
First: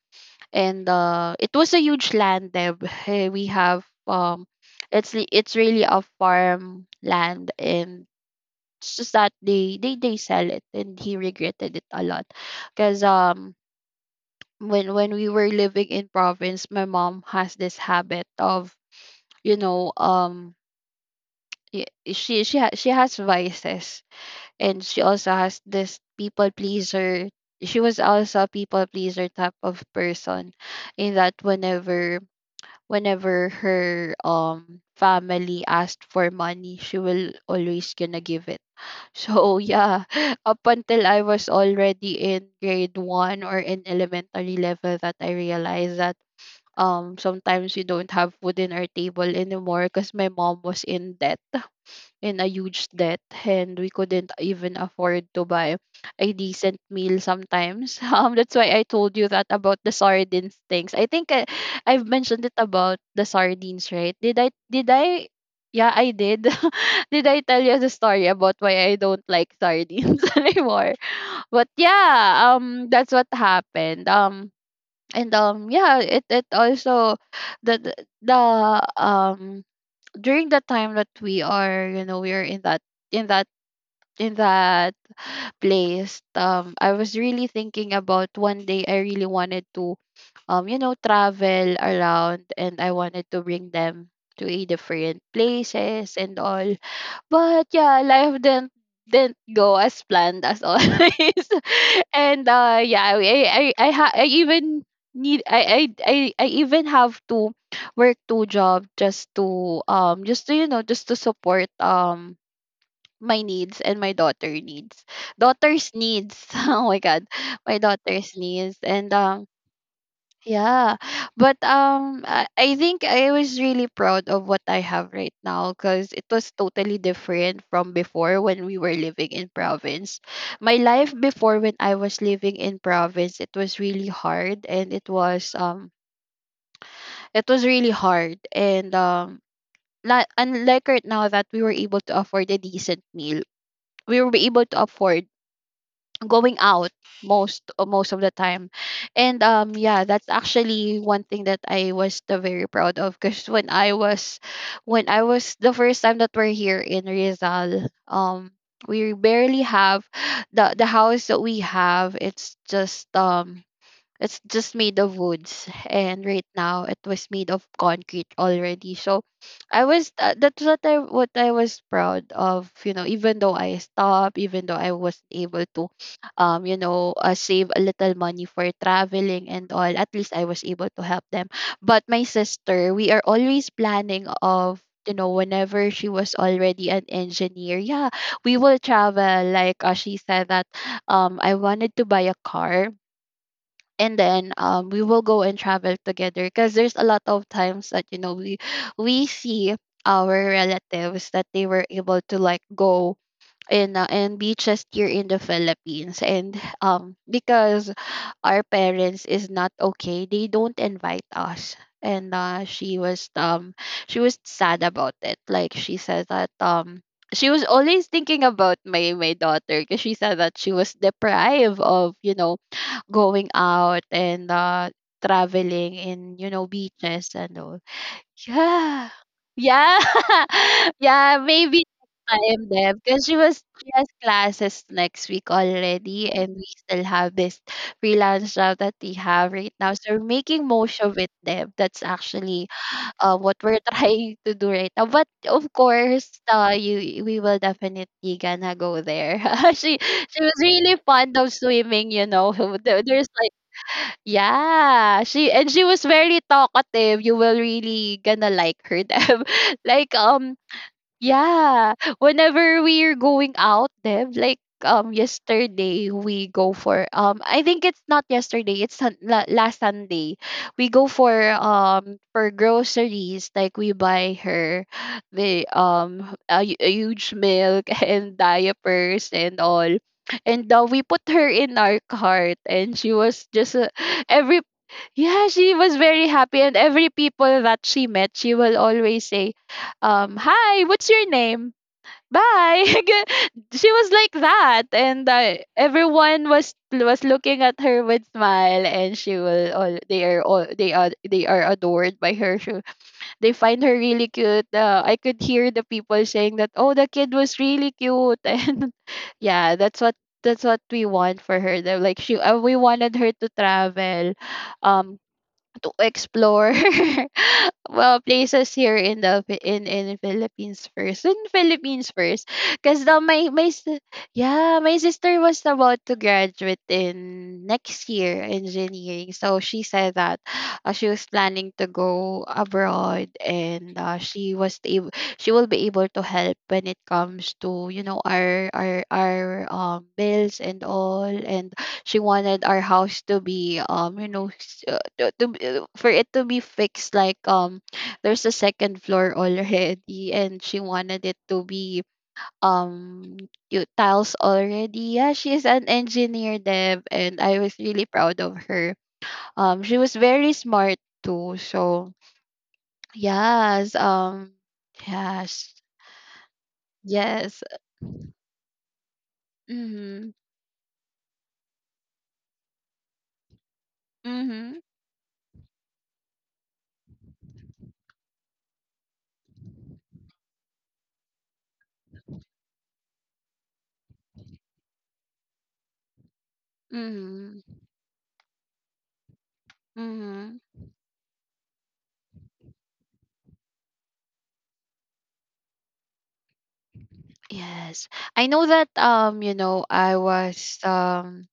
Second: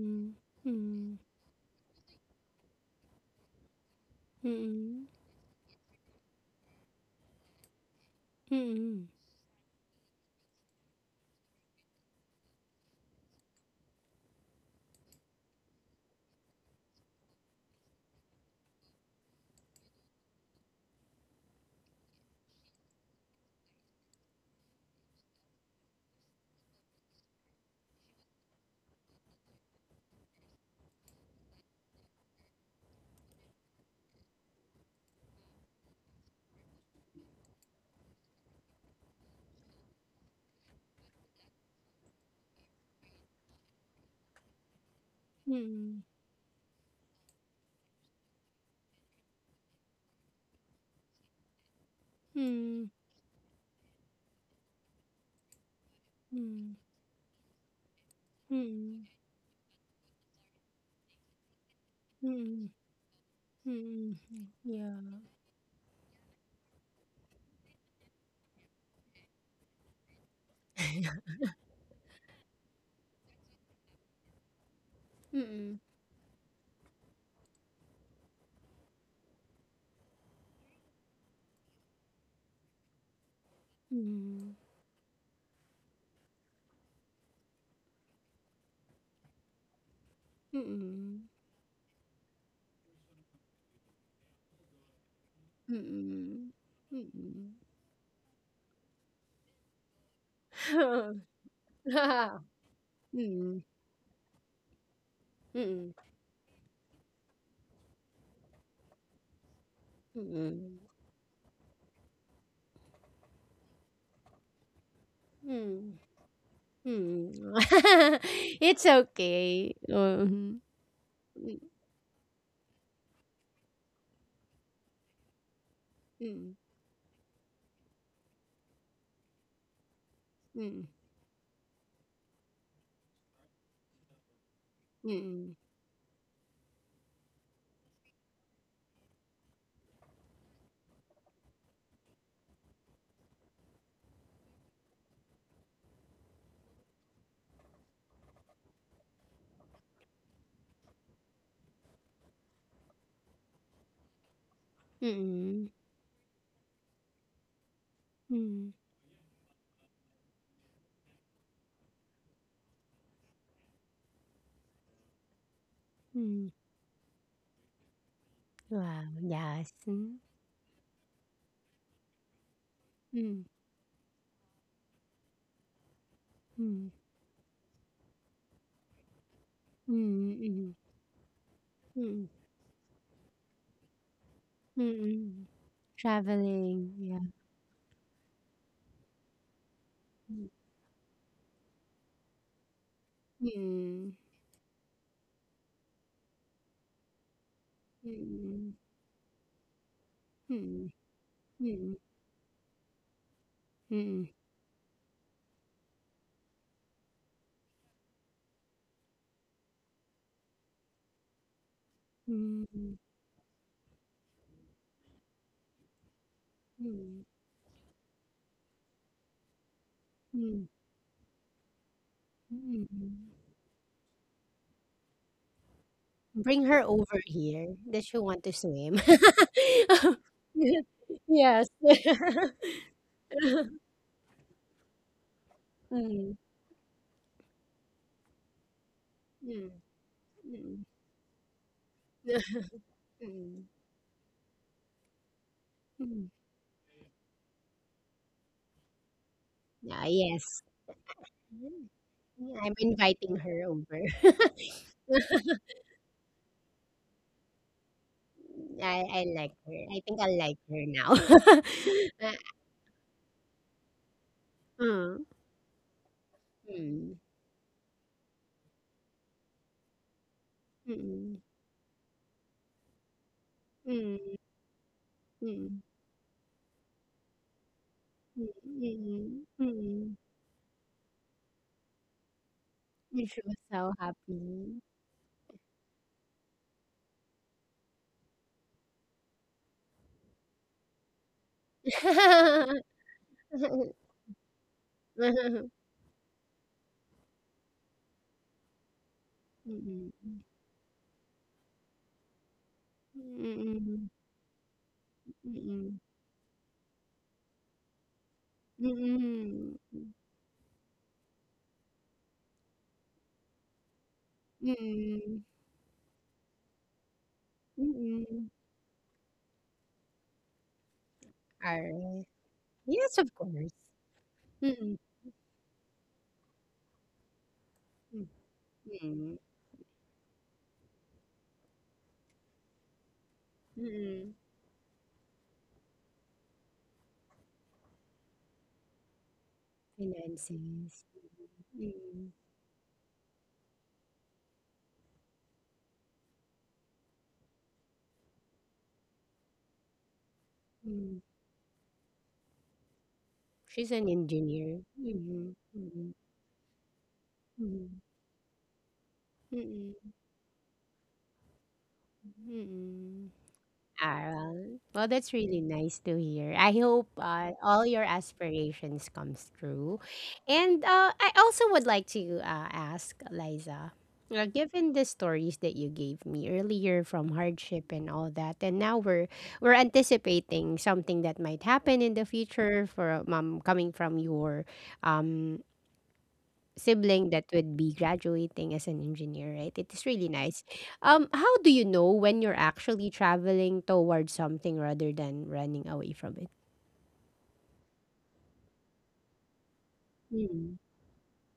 S2: and, uh, it was a huge land, Deb. Eh, we have, um, it's li- it's really a farm land, and it's just that they they they sell it, and he regretted it a lot, because, um. When when we were living in province, my mom has this habit of, you know, um, y- she she ha- she has vices, and she also has this people pleaser, she was also a people pleaser type of person, in that, whenever, whenever her, um family asked for money, she will always gonna give it. So yeah, up until I was already in grade one or in elementary level, that I realized that, um sometimes we don't have food in our table anymore, because my mom was in debt, in a huge debt, and we couldn't even afford to buy a decent meal sometimes. Um, that's why I told you that about the sardines things. I think I, I've mentioned it
S1: mm,
S2: about the
S1: mm,
S2: sardines,
S1: mm,
S2: right? Did
S1: mm,
S2: I? Did
S1: yeah.
S2: I? Yeah, I did. Did I tell you the story about why I don't like sardines anymore? But yeah, um, that's what happened. Um, and, um,
S1: Mm,
S2: yeah, it it also, the the the, um during the time that we are, you know we are in that, in that in
S1: mm,
S2: that place, um I was really thinking about one day I really wanted to,
S1: mm,
S2: um you
S1: mm,
S2: know
S1: mm,
S2: travel around, and I wanted to bring them to a different places and all. But yeah, life didn't didn't go as planned, as
S1: mm.
S2: always. And, uh yeah, I I I, ha- I even need
S1: Mm,
S2: I, I
S1: mm,
S2: I I even have to work two jobs just to, um just to you
S1: mm.
S2: know just to support, um my needs and my daughter needs daughter's
S1: Hmm.
S2: needs. Oh my god,
S1: Hmm.
S2: my daughter's needs
S1: It's
S2: and, um.
S1: okay. Mhm.
S2: Yeah, but, um, I I think I was really proud of what I have right now, because it was
S1: Mm,
S2: totally different from before, when we were living in province. My
S1: mm,
S2: life before, when I was living in province, it was really hard, and it
S1: mm,
S2: was, um, it was really hard and um, not unlike right now that we were able to afford a decent meal, we were able to afford going out, most uh, most of the time. And, um yeah, that's actually one thing that I was the very proud of, because when i was when I was
S1: mm,
S2: the first time that we're here in Rizal,
S1: mm,
S2: um
S1: mm,
S2: we barely have the the house that we have. It's just, um it's just made of woods, and right
S1: mm.
S2: now it was made of concrete already.
S1: Wow,
S2: So
S1: yes.
S2: I was
S1: Mm,
S2: tha- that's what I what I was proud of. You know, even
S1: mm,
S2: though I stopped, even though I was able to, um, you
S1: mm,
S2: know, uh, save a little money for traveling and all. At least I was
S1: mm,
S2: able to help them. But my
S1: mm,
S2: sister, we are always planning
S1: mm,
S2: of. You know,
S1: mm.
S2: whenever she was already
S1: Traveling,
S2: an
S1: yeah.
S2: engineer, yeah, we will travel. Like, uh, she
S1: Mm,
S2: said that, um, I wanted to buy a car,
S1: mm,
S2: and then, um, we will go and travel together, because there's a lot of times that, you know, we
S1: mm,
S2: we see our
S1: mm,
S2: relatives that they were
S1: mm,
S2: able to like go in, uh,
S1: mm,
S2: in beaches here in the Philippines, and, um because our parents is not okay, they don't invite us. And, uh
S1: mm,
S2: she was, um she was sad about it. Like she said that, um
S1: mm,
S2: she was always thinking about my my daughter, because she said that
S1: mm,
S2: she was deprived of, you know
S1: mm. mm.
S2: going out, and, uh traveling in, you
S1: Bring
S2: know
S1: her over
S2: beaches and
S1: here.
S2: all.
S1: Does she want to swim?
S2: Yeah. Yeah. Yeah,
S1: Yes.
S2: maybe next time, them. Because she was she has classes next week
S1: Mm,
S2: already, and we still have this freelance job that we have
S1: mm,
S2: right now, so we're making
S1: mm.
S2: most of it, Deb. That's actually, uh, what
S1: Mm,
S2: we're trying to do right now, but of
S1: mm.
S2: course, uh, you we will definitely gonna go there. she
S1: Ah,
S2: she was
S1: yes.
S2: really fond of
S1: Mm,
S2: swimming, you know.
S1: yeah, I'm
S2: There- There's.
S1: inviting her over.
S2: Yeah, she and she was very talkative. You will really gonna like
S1: I
S2: her.
S1: I
S2: Deb.
S1: like her. I think
S2: like
S1: I like
S2: um
S1: her
S2: Yeah,
S1: now.
S2: whenever we're going out, Dev, like,
S1: Ah,
S2: um yesterday we go for,
S1: mm,
S2: um I think it's not yesterday, it's sun- la- last Sunday. We go for,
S1: mm,
S2: um for groceries, like we
S1: mm,
S2: buy her the
S1: mm,
S2: um a, hu- a huge milk and
S1: mm,
S2: diapers
S1: mm, mm,
S2: and all.
S1: mm.
S2: And, uh, we put her in our cart, and she
S1: And she
S2: was
S1: was
S2: just,
S1: so
S2: uh, every
S1: happy.
S2: yeah, she was very happy, and every people that she met, she will always say, um, "Hi, what's your name? Bye." She was like that, and, uh, everyone was was looking at her with smile, and she will all
S1: Mm,
S2: they
S1: mm,
S2: are all they are they are adored by her. She, they find her
S1: mm,
S2: really cute. Uh, I could hear the
S1: mm,
S2: people saying that, "Oh, the kid was really cute," and
S1: mm,
S2: yeah, that's what. That's what we want for her. They're Like she, uh, we wanted her to travel, um to explore. Well
S1: mm.
S2: places here in the, Phi- in in Philippines first, in Philippines
S1: Alright.
S2: first because
S1: Yes,
S2: the
S1: of
S2: my my
S1: course.
S2: si- yeah,
S1: Mm,
S2: my sister was about to graduate in next
S1: mm,
S2: year engineering,
S1: mm,
S2: so she said that, uh, she was planning to go abroad. And, uh,
S1: mm.
S2: she was able she will be able to help when it comes to, you know our our our um bills and
S1: Finances.
S2: all, and she
S1: Mm,
S2: wanted our house to be, um you know s- uh, to, to be- uh, for it to be fixed, like, um there's a second floor already, and she
S1: mm.
S2: wanted it to be, um you
S1: She's an
S2: tiles
S1: engineer.
S2: already. Yeah,
S1: Mm,
S2: she's an
S1: mm,
S2: engineer, Deb, and I was
S1: mm,
S2: really proud of her. Um she
S1: mm,
S2: was very smart too, so
S1: mm.
S2: yes, um
S1: Aral. Well, that's really
S2: yes.
S1: nice to hear. I hope uh,
S2: Yes.
S1: all your aspirations comes true.
S2: Mhm.
S1: And uh, I also would like to uh, ask Liza, uh,
S2: Mhm.
S1: given the stories that you gave me earlier from hardship and all that, and now we're we're anticipating something that might happen in the future for um, coming from your um, sibling that
S2: Mhm.
S1: would be graduating as an engineer, right? It is really
S2: Mhm.
S1: nice. Um, how do you know when you're actually traveling towards something rather than running away from it?
S2: Yes. I know that, um you know I
S1: Mm.
S2: was, um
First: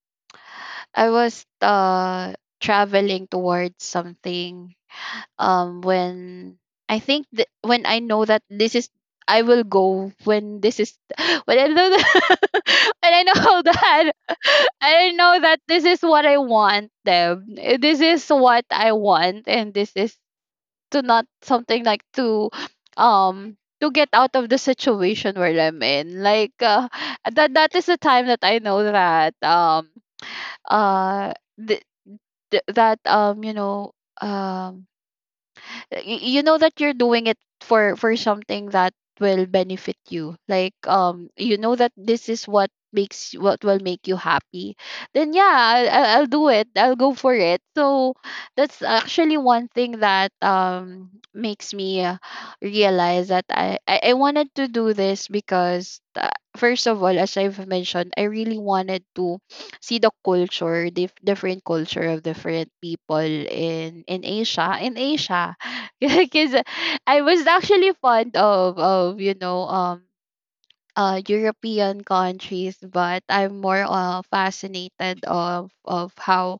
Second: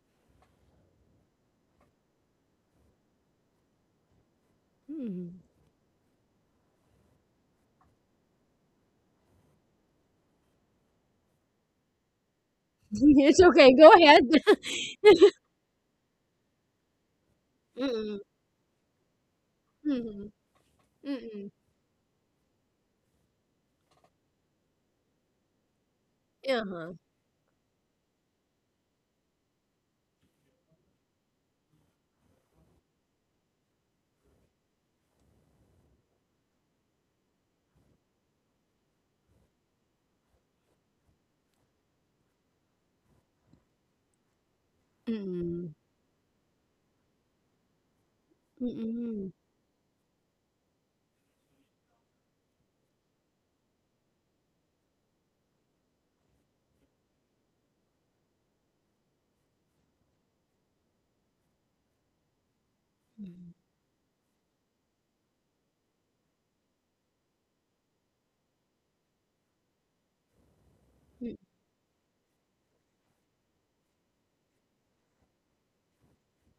S2: I was, uh traveling towards something,
S1: Mm.
S2: um when I think, th- when I know that this is, I will go when this is. When I know that, when I
S1: It's
S2: know
S1: okay. Go
S2: that.
S1: ahead.
S2: I know that this is what I want them. Eh, this
S1: Mm.
S2: is what I want, and this is,
S1: Mm.
S2: to, not
S1: Mm.
S2: something like to, um to get out of the situation where I'm in. Like uh,
S1: Uh-huh.
S2: that that is the time that I know that um uh th- th- that um you know um y- you know that you're doing it for for something that will benefit you, like um you know that this is what makes what will make you happy. Then yeah,
S1: Mm.
S2: I'll, I'll I'll do it, I'll go for it. So that's
S1: Mm.
S2: actually one thing that um makes me uh, realize that I, I i wanted to do this because uh, first of all, as I've mentioned, I really wanted to see the culture, dif- different culture of different people
S1: Mm.
S2: in in asia in Asia. Because I was actually fond of of you know um uh European countries, but I'm more uh fascinated of of how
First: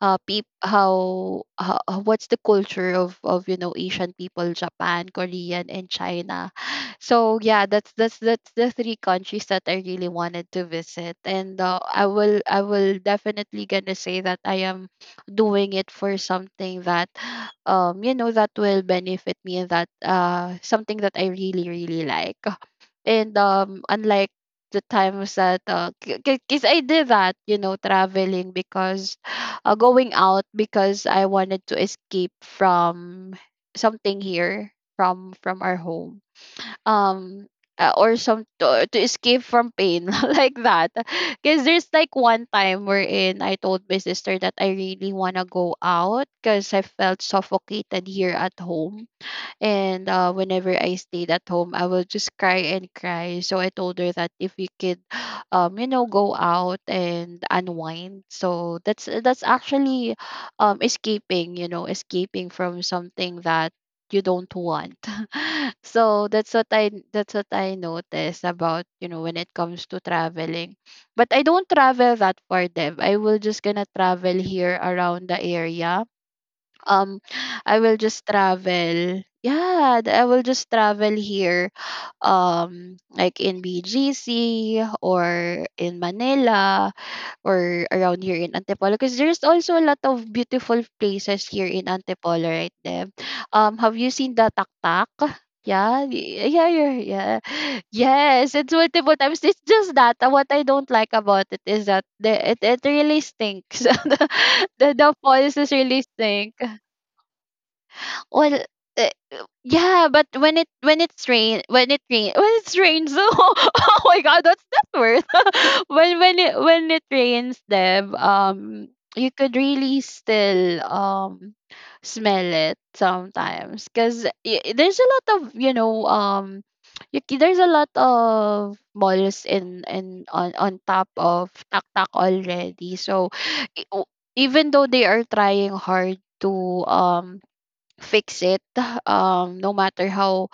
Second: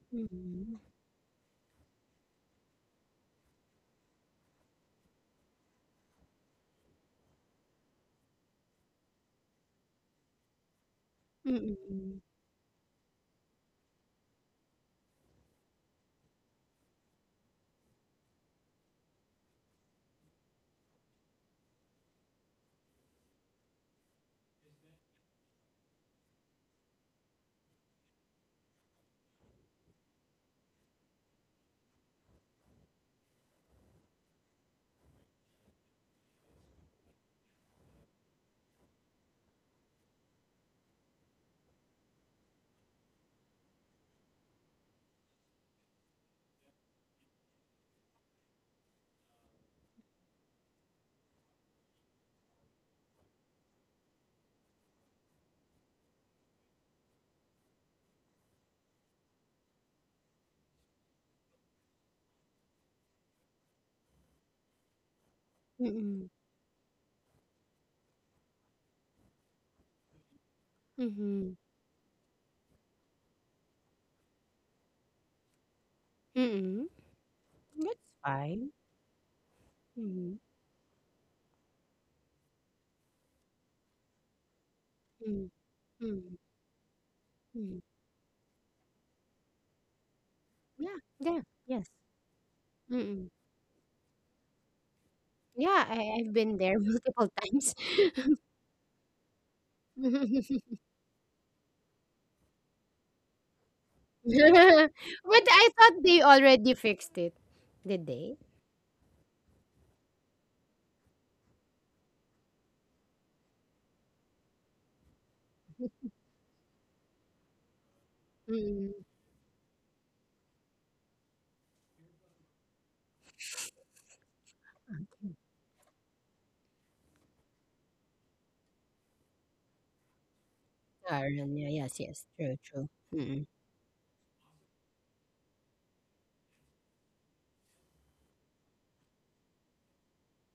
S2: uh peop
S1: Mm.
S2: how, how uh, what's the culture of of you know Asian people, Japan, Korean, and China. So yeah, that's that's that's the three countries that I really wanted to visit, and uh, I
S1: Mm.
S2: will I will definitely gonna say that I am doing it for something that um you know that will benefit me, and that uh something that I really really like. And um, unlike the times that, uh, because I did that, you know, traveling because uh, going out because I wanted to escape from something here, from from our home. Um, uh, or some to, to escape from pain like that. Because there's like one time wherein I told my sister that I really wanna go out because I felt suffocated here at home, and uh, whenever I stayed at home, I will just cry and cry. So I told her that if we could, um, you know, go out and unwind. So that's that's actually, um, escaping. You know, escaping from something that you don't want. So
S1: Mm.
S2: that's what I that's what I noticed about, you know, when it comes to traveling. But I
S1: Mm.
S2: don't travel that far, Dev. I will just gonna travel here around the area.
S1: Mm.
S2: um I
S1: That's
S2: will just
S1: fine.
S2: travel. Yeah, th- I
S1: Mm.
S2: will just travel here um like in B G C
S1: Mm.
S2: or in
S1: Mm.
S2: Manila,
S1: Mm.
S2: or around here in Antipolo, because there's also a lot of beautiful
S1: Yeah. Yeah.
S2: places here
S1: Yes.
S2: in Antipolo right there.
S1: Mm.
S2: Um have you seen the Taktak?
S1: Yeah,
S2: Yeah,
S1: I, I've
S2: y-
S1: been
S2: yeah,
S1: there
S2: yeah,
S1: multiple
S2: yeah.
S1: times.
S2: Yes, it's multiple times. It's just that uh, what I don't like about it is that the, it, it really stinks. the, the, the
S1: But
S2: falls
S1: I
S2: is
S1: thought
S2: really
S1: they
S2: stinks.
S1: already fixed it. Did they?
S2: Well, uh, yeah, but when it when it's rain when it rain when it's rains oh, oh my god, that's that word. When when it when it rains, Deb, um
S1: Mm.
S2: you could really still um smell it sometimes, because there's a lot of, you know, um you, c- there's a lot of malls in in on on top of
S1: Aran, yeah, yes,
S2: Taktak
S1: yes. True, true.
S2: already. So
S1: Mm.
S2: i- o- even though they are trying hard to um fix it, um no matter how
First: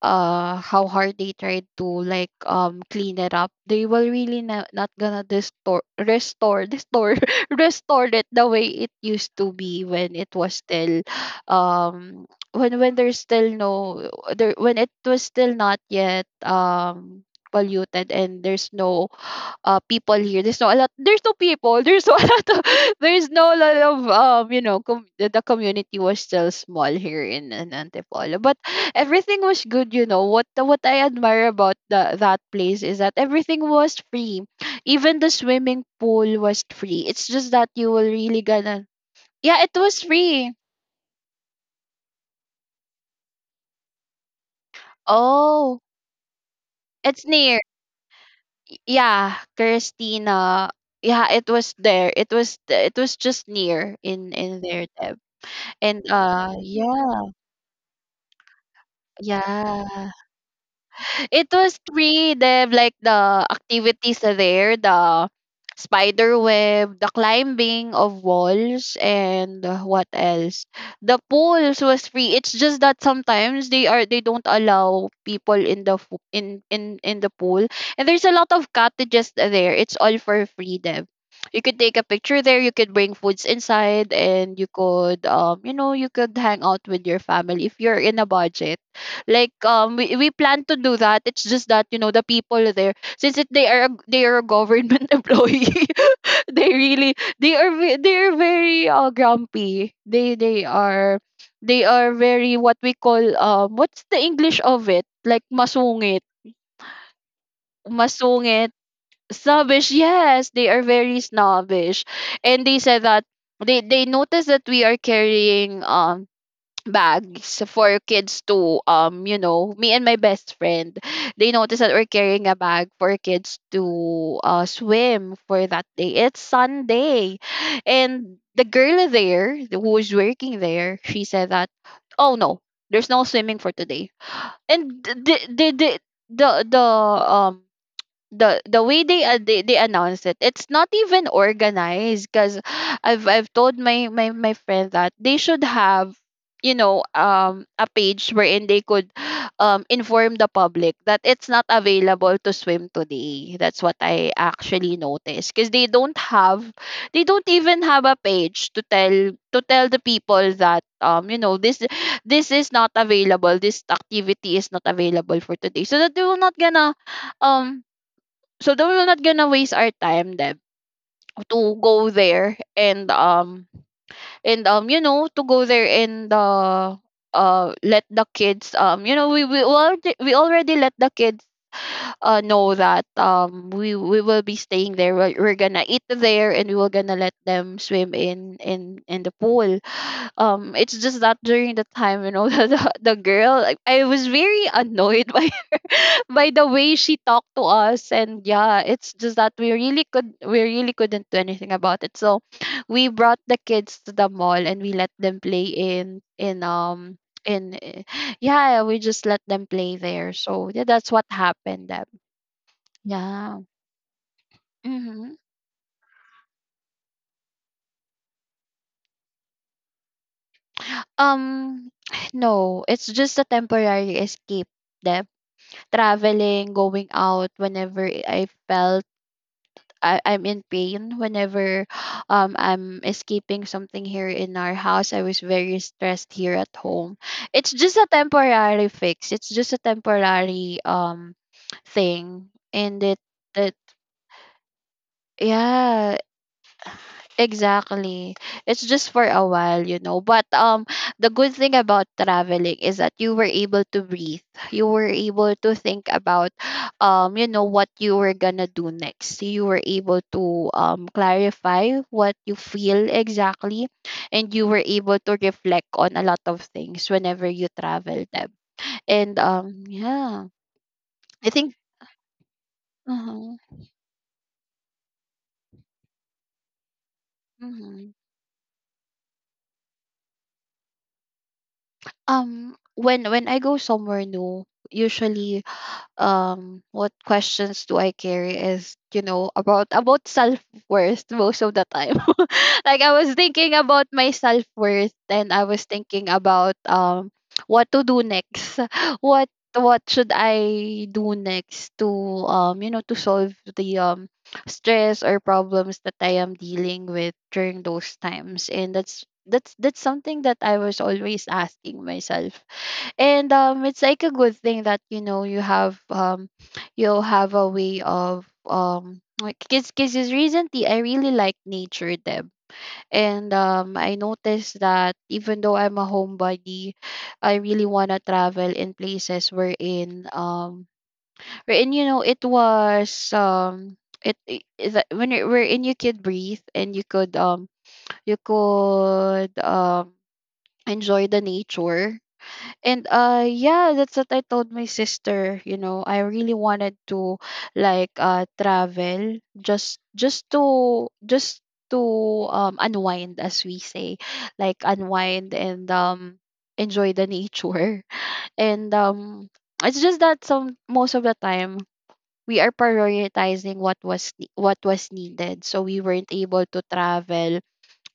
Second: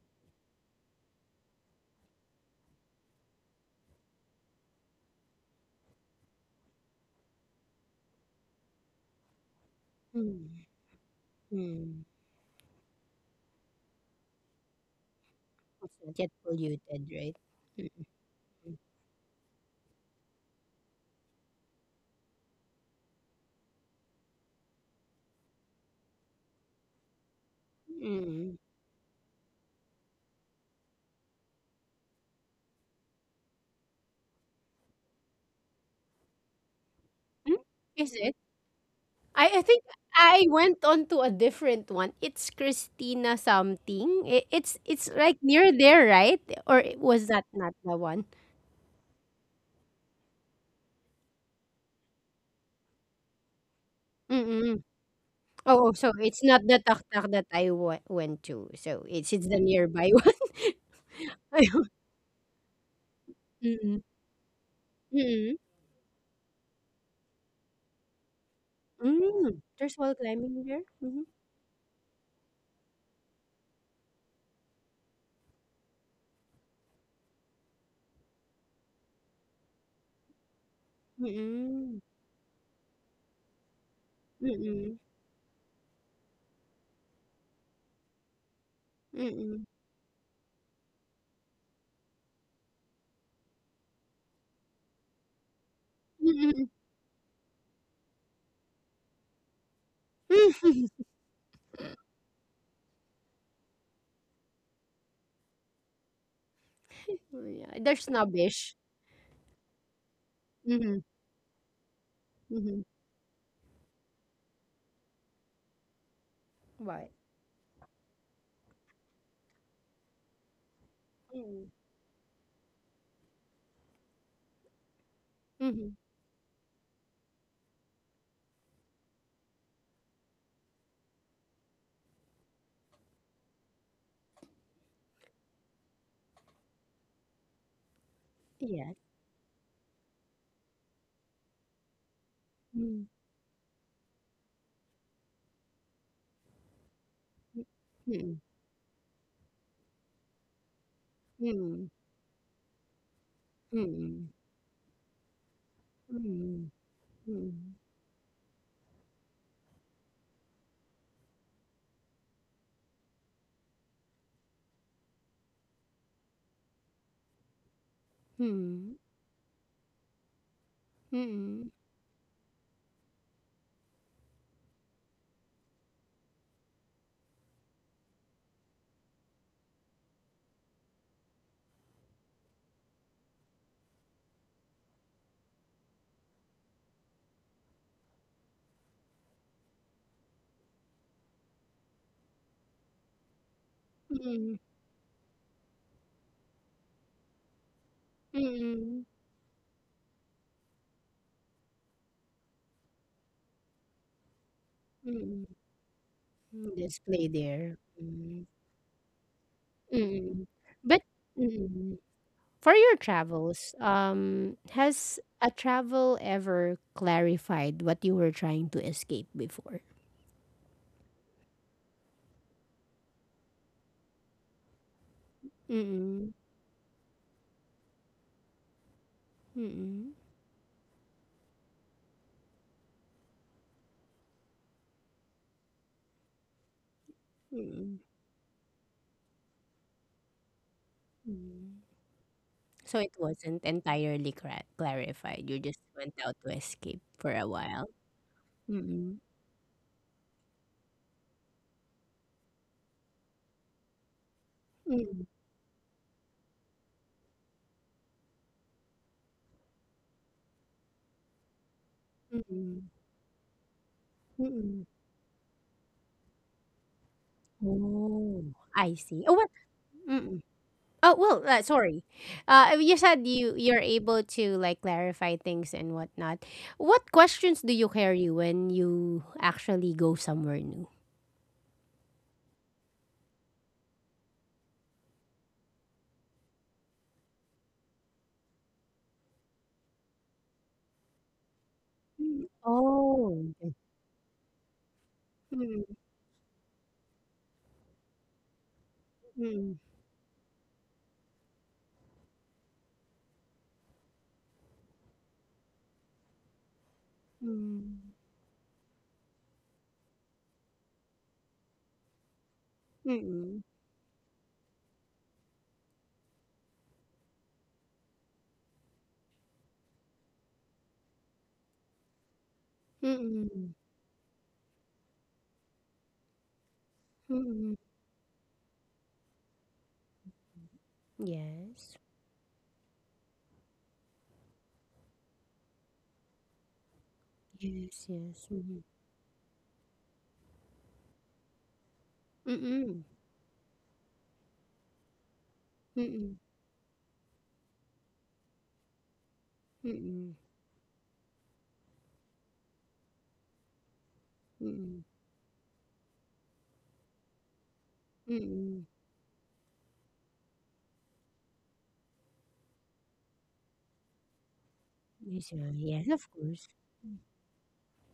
S2: uh how hard they try to, like, um clean it up, they will really na- not gonna restore restore restore restore it the way it used to be when it was
S1: Mm.
S2: still
S1: Mm.
S2: um when when there's still no there when it was still not
S1: It's not
S2: yet
S1: yet polluted,
S2: um
S1: right? Mm.
S2: polluted, and there's no uh people here. There's no a lot. There's no people. There's no a lot. Of, there's no lot of, um you know com- the, the community was still small here in, in Antipolo, but
S1: Mm.
S2: everything was good. You know what the- what I admire about the, that place is that everything was free. Even the swimming pool was free. It's just
S1: Hmm?
S2: that you will
S1: Is it?
S2: really gonna.
S1: I,
S2: Yeah,
S1: I
S2: it
S1: think
S2: was
S1: I
S2: free.
S1: went on to a different one. It's Christina something. It, it's it's like near
S2: Oh,
S1: there, right? Or it-
S2: it's
S1: was that
S2: near.
S1: not the one?
S2: Y- Yeah, Christina. Yeah, it was there. It was th- it was just near in in
S1: Mm.
S2: there.
S1: Oh,
S2: And,
S1: so it's
S2: uh
S1: not the
S2: yeah,
S1: Taktak that I w- went to. So it's it's the
S2: yeah.
S1: nearby one.
S2: It was
S1: Ayun,
S2: free. They have like the
S1: mm,
S2: activities there, the
S1: mm.
S2: spider web, the climbing of walls,
S1: Hmm,
S2: and uh,
S1: there's
S2: what
S1: wall climbing
S2: else?
S1: there?
S2: The
S1: Mhm,
S2: pools was free. It's just that sometimes they are they don't allow people in the fo- in in in the pool, and there's a lot of cottages there. It's all for free, Dev. You could take
S1: mm,
S2: a picture there. You could bring foods inside, and you
S1: mm,
S2: could, um you know, you could hang out with your family if you're in a budget, like,
S1: mm,
S2: um we, we plan to do that. It's just that, you know, the people there, since it, they are a- they are a government employee.
S1: mm,
S2: They
S1: mm.
S2: really, they are ve- they are very uh, grumpy. They they are they are very, what we call, um what's the English of it, like masungit.
S1: Yeah, they're
S2: Masungit,
S1: snobbish.
S2: snobbish, yes, they are
S1: Mhm,
S2: very snobbish. And they
S1: mhm.
S2: said that they they noticed that we are carrying, um
S1: What?
S2: bags for kids to, um you know, me and my best friend. They
S1: Mm,
S2: noticed that we're carrying a bag for kids to uh swim, for that
S1: mhm.
S2: day it's Sunday. And the girl there who was working there, she said that, oh no, there's no swimming for today. And the the the the, the um the the
S1: Yeah.
S2: way they uh, they, they announce it, it's not even organized. Because
S1: Mm,
S2: i've I've told my, my my friend that they should have, you know, um a page
S1: mm,
S2: wherein they could um inform the public that it's not
S1: mm,
S2: available to swim today. That's what
S1: mm,
S2: I actually noticed, because they don't
S1: mm,
S2: have, they don't
S1: mm,
S2: even have a page to tell to tell the people that, um you know, this this is not available, this activity is not available for today, so that they will not gonna um so then
S1: mm,
S2: we're not gonna waste our time then,
S1: mm,
S2: to go there and um and um you know, to go there and uh uh let the kids, um you know, we we already we already let the kids uh know that, um we we will be staying there, we're, we're gonna eat there, and we were gonna let them swim in in in the pool. Um it's just that during the time, you know, the the, the girl, like, I was
S1: mm,
S2: very annoyed by by the way she talked to us. And yeah,
S1: mm,
S2: it's just that we really could we really couldn't do anything about it. So we brought the kids to the mall and we let them
S1: mm,
S2: play in in
S1: mm.
S2: um
S1: Display
S2: in
S1: there.
S2: eh,
S1: Mm.
S2: yeah, we just let them play there.
S1: Mm.
S2: So yeah,
S1: But
S2: that's what happened
S1: mm,
S2: then.
S1: for your
S2: Yeah.
S1: travels, um, has
S2: Mm-hmm.
S1: a travel ever clarified what you were trying to escape before?
S2: um no, it's just a temporary escape them.
S1: Mm-mm.
S2: Traveling, going out whenever i I felt
S1: Mm-mm.
S2: I, I'm in pain, whenever um I'm escaping something here in our house. I was very stressed here at home. It's just
S1: Mm-mm.
S2: a temporary fix. It's just a temporary um
S1: Mm.
S2: thing.
S1: So
S2: And
S1: it
S2: it,
S1: wasn't
S2: that,
S1: entirely cra- clarified. You just went
S2: yeah,
S1: out to escape for a while.
S2: exactly. It's just
S1: Mm-mm.
S2: for a while, you know. But um the good thing about traveling is that you were able to breathe. You were
S1: Mm-mm.
S2: able to think about, um you know, what you were going to do next. You were able to um clarify what you
S1: Mm-mm.
S2: feel exactly, and you were
S1: Mm-mm.
S2: able to reflect on a lot of things whenever you travel
S1: Oh,
S2: them.
S1: I see.
S2: And
S1: Oh, what?
S2: um yeah,
S1: Oh well,
S2: I
S1: uh,
S2: think.
S1: sorry. Uh, you said you
S2: Uh-huh,
S1: you're able to like clarify things and whatnot. What questions do you
S2: mhm.
S1: carry when you actually go somewhere new?
S2: Um when when I go somewhere new, usually, um what questions do I carry is, you know, about about self worth, most of the time.
S1: Mm.
S2: Like, I was
S1: Oh.
S2: thinking
S1: Okay.
S2: about my self worth, and I was
S1: Mm,
S2: thinking about, um what to do next. What
S1: mm,
S2: what should I do next to um you know, to solve the um stress or problems that I am dealing with during
S1: mm,
S2: those times. And that's that's that's something that I was always asking myself. And
S1: mm,
S2: um it's like a good thing that, you know, you have um you'll have a way of, um like, because because recently I really like nature, Deb. And
S1: mm,
S2: um I noticed that even though I'm a homebody, I
S1: mm.
S2: really want to travel in places wherein um wherein,
S1: Yes.
S2: you know, it was um it, it is that when it, wherein you could breathe and you could um
S1: Yes.
S2: you
S1: Yes. Mm.
S2: could um enjoy the nature.
S1: Mm.
S2: And uh yeah, that's what I told my sister, you know, I
S1: Mm.
S2: really wanted to, like, uh travel, just
S1: Mm.
S2: just to just to um unwind, as we say, like
S1: Mm.
S2: unwind and um enjoy the nature.
S1: Mm.
S2: And um it's just that some, most of the time, we are prioritizing what was ne- what was
S1: Yes.
S2: needed,
S1: yeah,
S2: so we
S1: Yes.
S2: weren't
S1: Of
S2: able
S1: course.
S2: to travel.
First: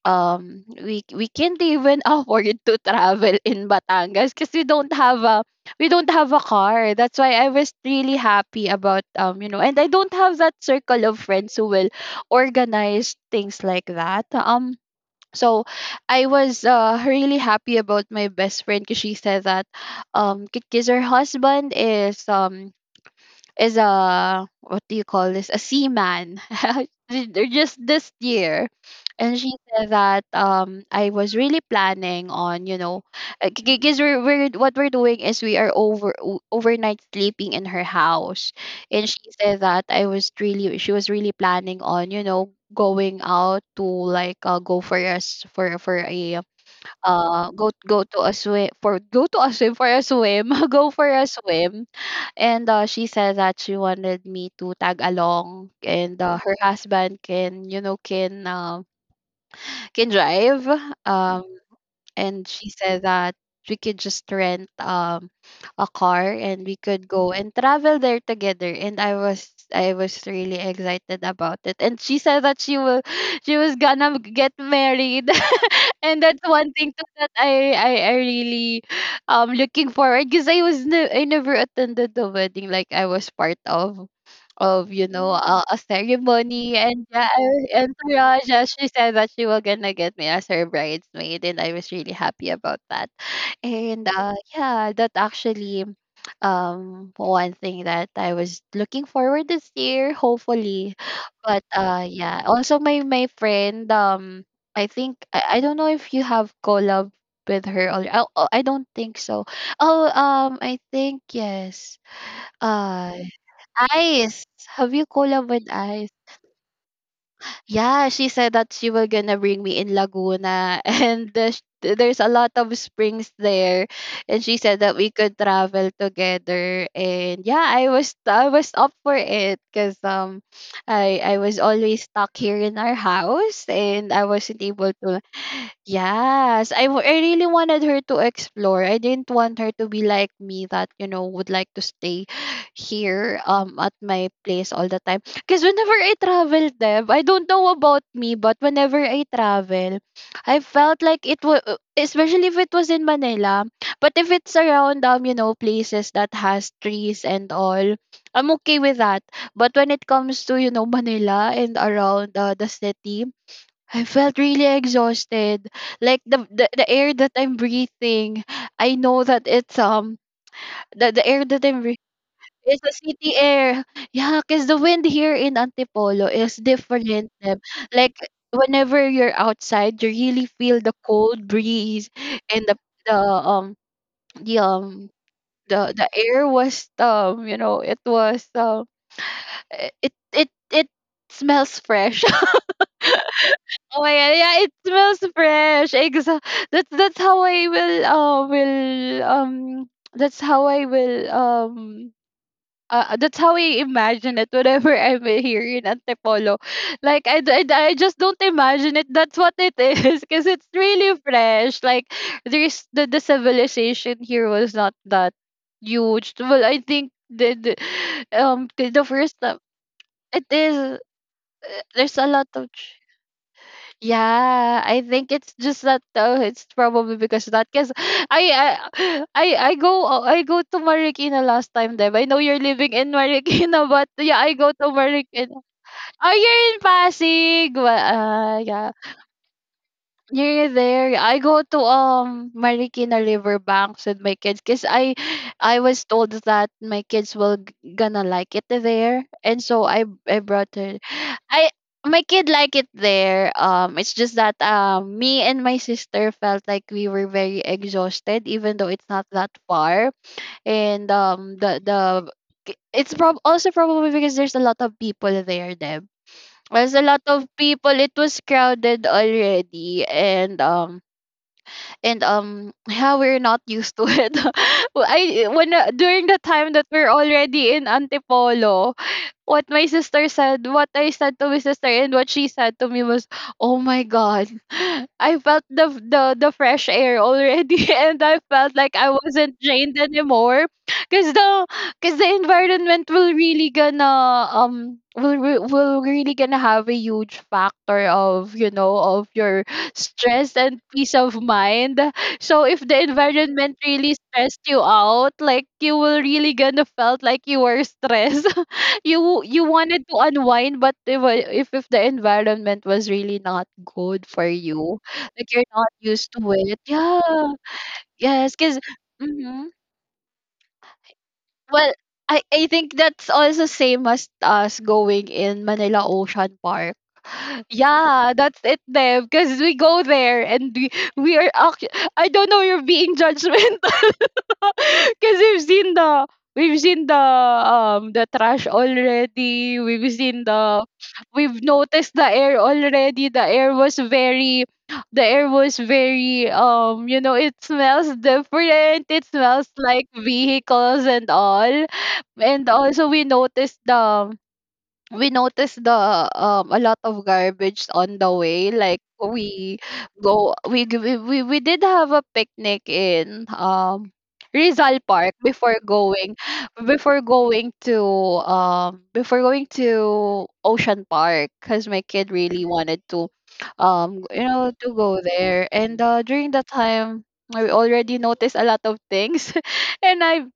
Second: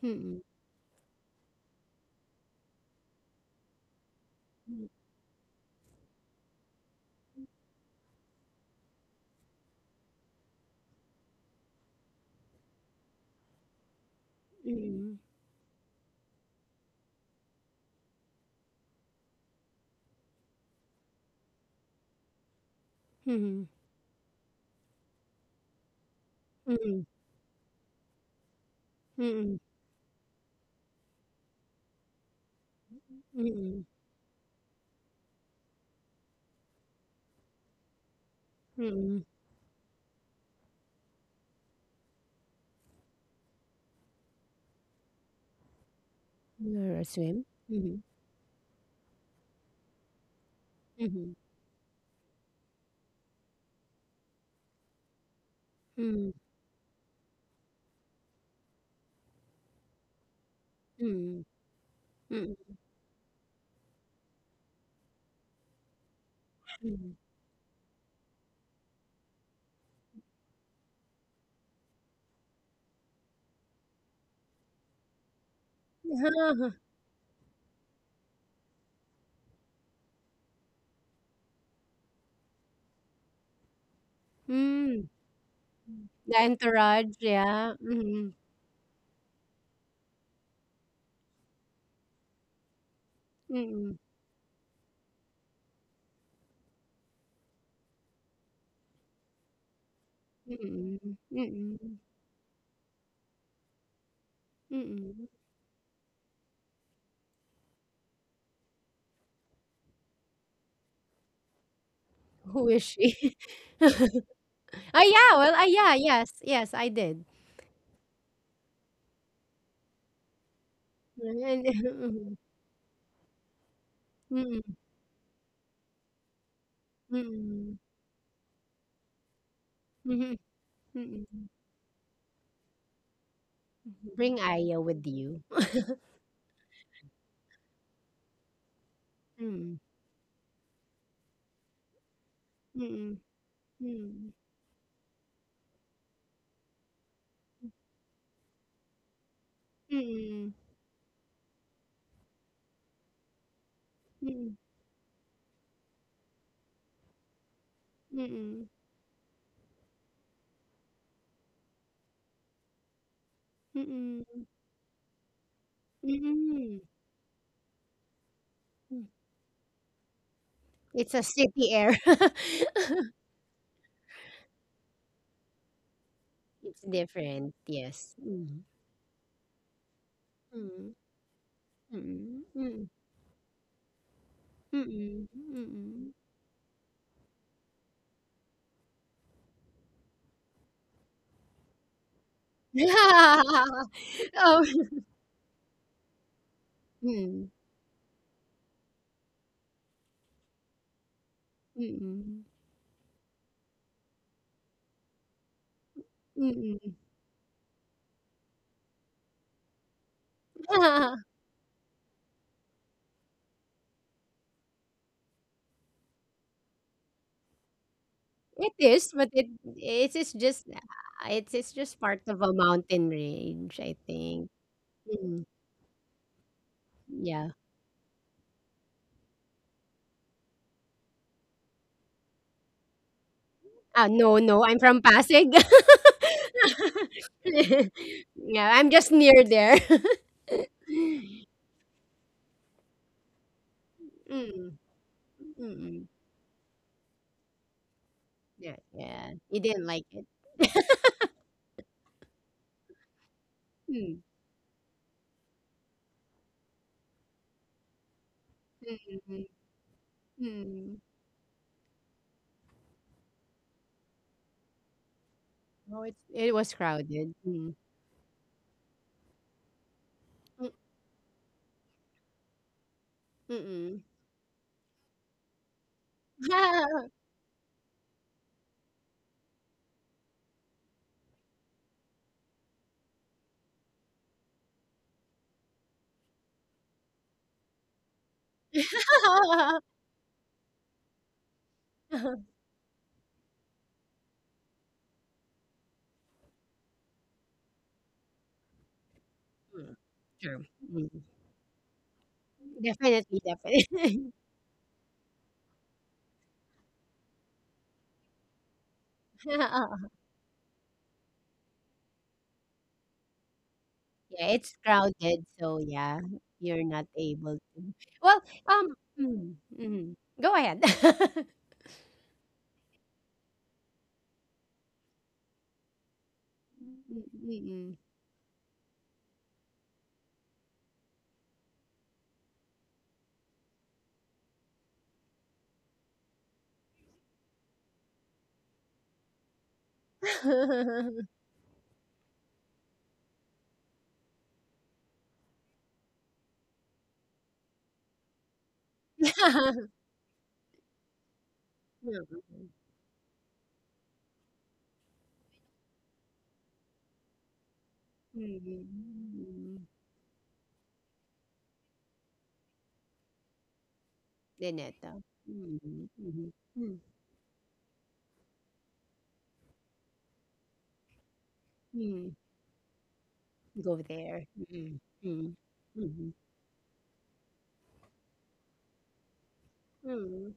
S1: Mm.
S2: um We we can't even afford to travel in Batangas because we don't have a, we don't have a car. That's why I was really happy about, um you know, and I don't have that circle of friends who will organize things like that. Um
S1: Mm.
S2: so I was uh, really happy about my best friend, because she said that um because her husband is um
S1: Mm.
S2: is a, what do you call this, a seaman
S1: Mm.
S2: Ju- ju- just this year.
S1: Mm.
S2: And she
S1: Mm.
S2: said that um I was really planning on, you know,
S1: Mm.
S2: because we're, we're what we're doing is we are over o- overnight sleeping in her house. And
S1: Mm.
S2: she said that I was really she was really planning on, you know, going out to, like, uh, go for us for for a
S1: Or swim.
S2: uh go
S1: Mhm.
S2: go to a swim for go to a swim for a swim go for a
S1: Mhm.
S2: swim. And, uh, she said that she wanted me to tag along, and,
S1: Mm.
S2: uh, her husband can, you know, can, um, can drive.
S1: Mm.
S2: Um, and
S1: Mm.
S2: she said that we could just rent, um, a car, and we could
S1: Hmm.
S2: go and travel there together. And I was I was really excited about it. And she said that she will she was gonna get married, and that's one thing too that I I, I really um looking forward, because I was ne- I never attended the wedding, like I was part of of you
S1: Mm.
S2: know Mm. a, a
S1: The
S2: ceremony. And,
S1: entourage,
S2: yeah, I-
S1: yeah.
S2: and
S1: Mhm.
S2: Tara, yeah, she said that she was gonna get me as her bridesmaid, and I was really happy about that,
S1: Mm.
S2: and, uh, yeah, that actually, um, one thing that I was looking forward this year, hopefully.
S1: Mm.
S2: But,
S1: Mm.
S2: uh, yeah, also my my friend, um, I think
S1: Mm.
S2: I, I don't know if you have collab with her, or, oh, oh, I don't think so. Oh, um, I think yes.
S1: Who is
S2: Uh,
S1: she? Oh,
S2: Ice. Have you
S1: yeah.
S2: collab
S1: Well,
S2: with
S1: ah, yeah.
S2: Ice?
S1: Yes. Yes, I did.
S2: Yeah, she said that she was gonna bring me in Laguna, and the, sh-
S1: And
S2: there's a
S1: mhm.
S2: lot of springs there, and she
S1: Mm.
S2: said that we could travel together. And, yeah,
S1: Mm.
S2: I was I was up for it, because
S1: Mhm.
S2: um, I
S1: Mm.
S2: I was always stuck here in our house, and I
S1: Bring
S2: wasn't
S1: Aya
S2: able
S1: with
S2: to.
S1: you.
S2: Yes, I, w- I really wanted her to explore. I didn't want her
S1: Mm.
S2: to be like me, that, you know, would like to stay
S1: Mm.
S2: here um at my
S1: Mm.
S2: place all the time. Because whenever I travel, Deb, I don't know about me, but whenever I travel,
S1: Mm.
S2: I felt like it was, especially if it was in Manila, but if it's
S1: Mm.
S2: around, um, you know, places that has trees and all, I'm
S1: Mm.
S2: okay with that. But when it comes to, you know, Manila and around, uh, the city, I felt
S1: Mm.
S2: really exhausted. Like the, the
S1: Mm.
S2: the air that I'm breathing, I
S1: Mm.
S2: know that it's um the,
S1: It's a
S2: the air that
S1: city
S2: I'm
S1: air.
S2: breathing is the city air. Yeah, cause the wind here in Antipolo is
S1: It's
S2: different,
S1: different,
S2: um,
S1: yes.
S2: like,
S1: Mm,
S2: whenever you're outside, you really feel the
S1: mm,
S2: cold breeze,
S1: mm,
S2: and the
S1: mm,
S2: the um the
S1: mm,
S2: um
S1: mm.
S2: the the
S1: Mm.
S2: air was, um you know it was um it it it, it smells fresh. Oh my god, yeah,
S1: Oh,
S2: it smells fresh. Exa that's that's how
S1: mm,
S2: I will uh will um that's how I will um
S1: mm,
S2: uh, that's how I imagine it, whenever I'm here in Antipolo. Like I, d- I, d- I just don't imagine it. That's what it is, because it's
S1: mm.
S2: really fresh. Like there's the, the civilization here was not that huge. Well, I think the, the um
S1: It
S2: 'cause the
S1: is, but
S2: first
S1: it
S2: time
S1: it's, it's
S2: it
S1: just
S2: is
S1: it's it's just
S2: there's
S1: part
S2: a
S1: of
S2: lot
S1: a
S2: of
S1: mountain range, I think.
S2: yeah, I think
S1: Mm,
S2: it's just that, uh, it's probably because
S1: yeah.
S2: of that, because I, I I I go, uh, I go to Marikina last time, Deb. I know you're living in Marikina,
S1: Ah,
S2: but, yeah,
S1: no,
S2: I
S1: no,
S2: go
S1: I'm
S2: to
S1: from
S2: Marikina.
S1: Pasig.
S2: Oh, you're in Pasig. Well, uh,
S1: Yeah,
S2: yeah.
S1: I'm just near there.
S2: Near there, I go to um Marikina Riverbanks with my kids,
S1: Mm,
S2: because I
S1: mm,
S2: I was
S1: mm.
S2: told that my kids will g- gonna like it
S1: Yeah,
S2: there,
S1: yeah. You
S2: and so
S1: didn't
S2: I
S1: like
S2: I brought her. I My kid like it there. Um, it's
S1: it.
S2: just that um me and my sister felt like we were very exhausted, even though it's not
S1: Mm,
S2: that far,
S1: mm.
S2: and um the the. It's prob also probably because there's a lot of people there,
S1: No,
S2: Deb.
S1: it's it was
S2: There's a lot
S1: crowded.
S2: of
S1: Mm.
S2: people, it was crowded already, and um and um yeah, we're not used
S1: Mm,
S2: to it. Well, I when uh, during the time that we're
S1: mm.
S2: already in Antipolo, what my sister said, what I said to my sister, and what she said to me was, "Oh my god, I felt the the the fresh air already, and I felt like I wasn't drained anymore, because the because the environment will really gonna um will re- will really gonna have a huge factor of, you know, of your
S1: Mm.
S2: stress
S1: True.
S2: and
S1: Mm.
S2: peace of mind. So if the
S1: Definitely,
S2: environment really
S1: definitely.
S2: stressed you out, like, you will really gonna felt like you were stressed." You you
S1: Yeah,
S2: wanted to unwind, but if I- if, if the environment was really not good for
S1: it's
S2: you,
S1: crowded,
S2: like, you're
S1: so
S2: not
S1: yeah,
S2: used to it,
S1: you're not
S2: yeah.
S1: able to. Well,
S2: Yes, because
S1: um, mm,
S2: mm-hmm.
S1: mm, go ahead.
S2: Well, I, I think that's also same as us going in Manila Ocean Park.
S1: Mm,
S2: Yeah, that's it there, because we go there, and we, we are actually, I don't know, you're being judgmental. Because we've seen the we've seen the um the trash already. We've seen the we've noticed the air already. The air was very the air was very, um you know, it smells different. It smells like vehicles and all. And also we noticed the we notice the um a lot of garbage on the way,
S1: Mm,
S2: like, we
S1: mm,
S2: go we g- we we we did have a picnic in um Rizal
S1: Dinetta.
S2: Park,
S1: Mm,
S2: before
S1: mhm,
S2: going
S1: mm. mm, mm,
S2: before going to um before going to Ocean Park, cuz my kid
S1: mm.
S2: really wanted to,
S1: Go
S2: um you
S1: there.
S2: know, to
S1: Mm,
S2: go
S1: mm,
S2: there. And, uh,
S1: mhm,
S2: during that time, I already noticed a lot of things. and I
S1: mm,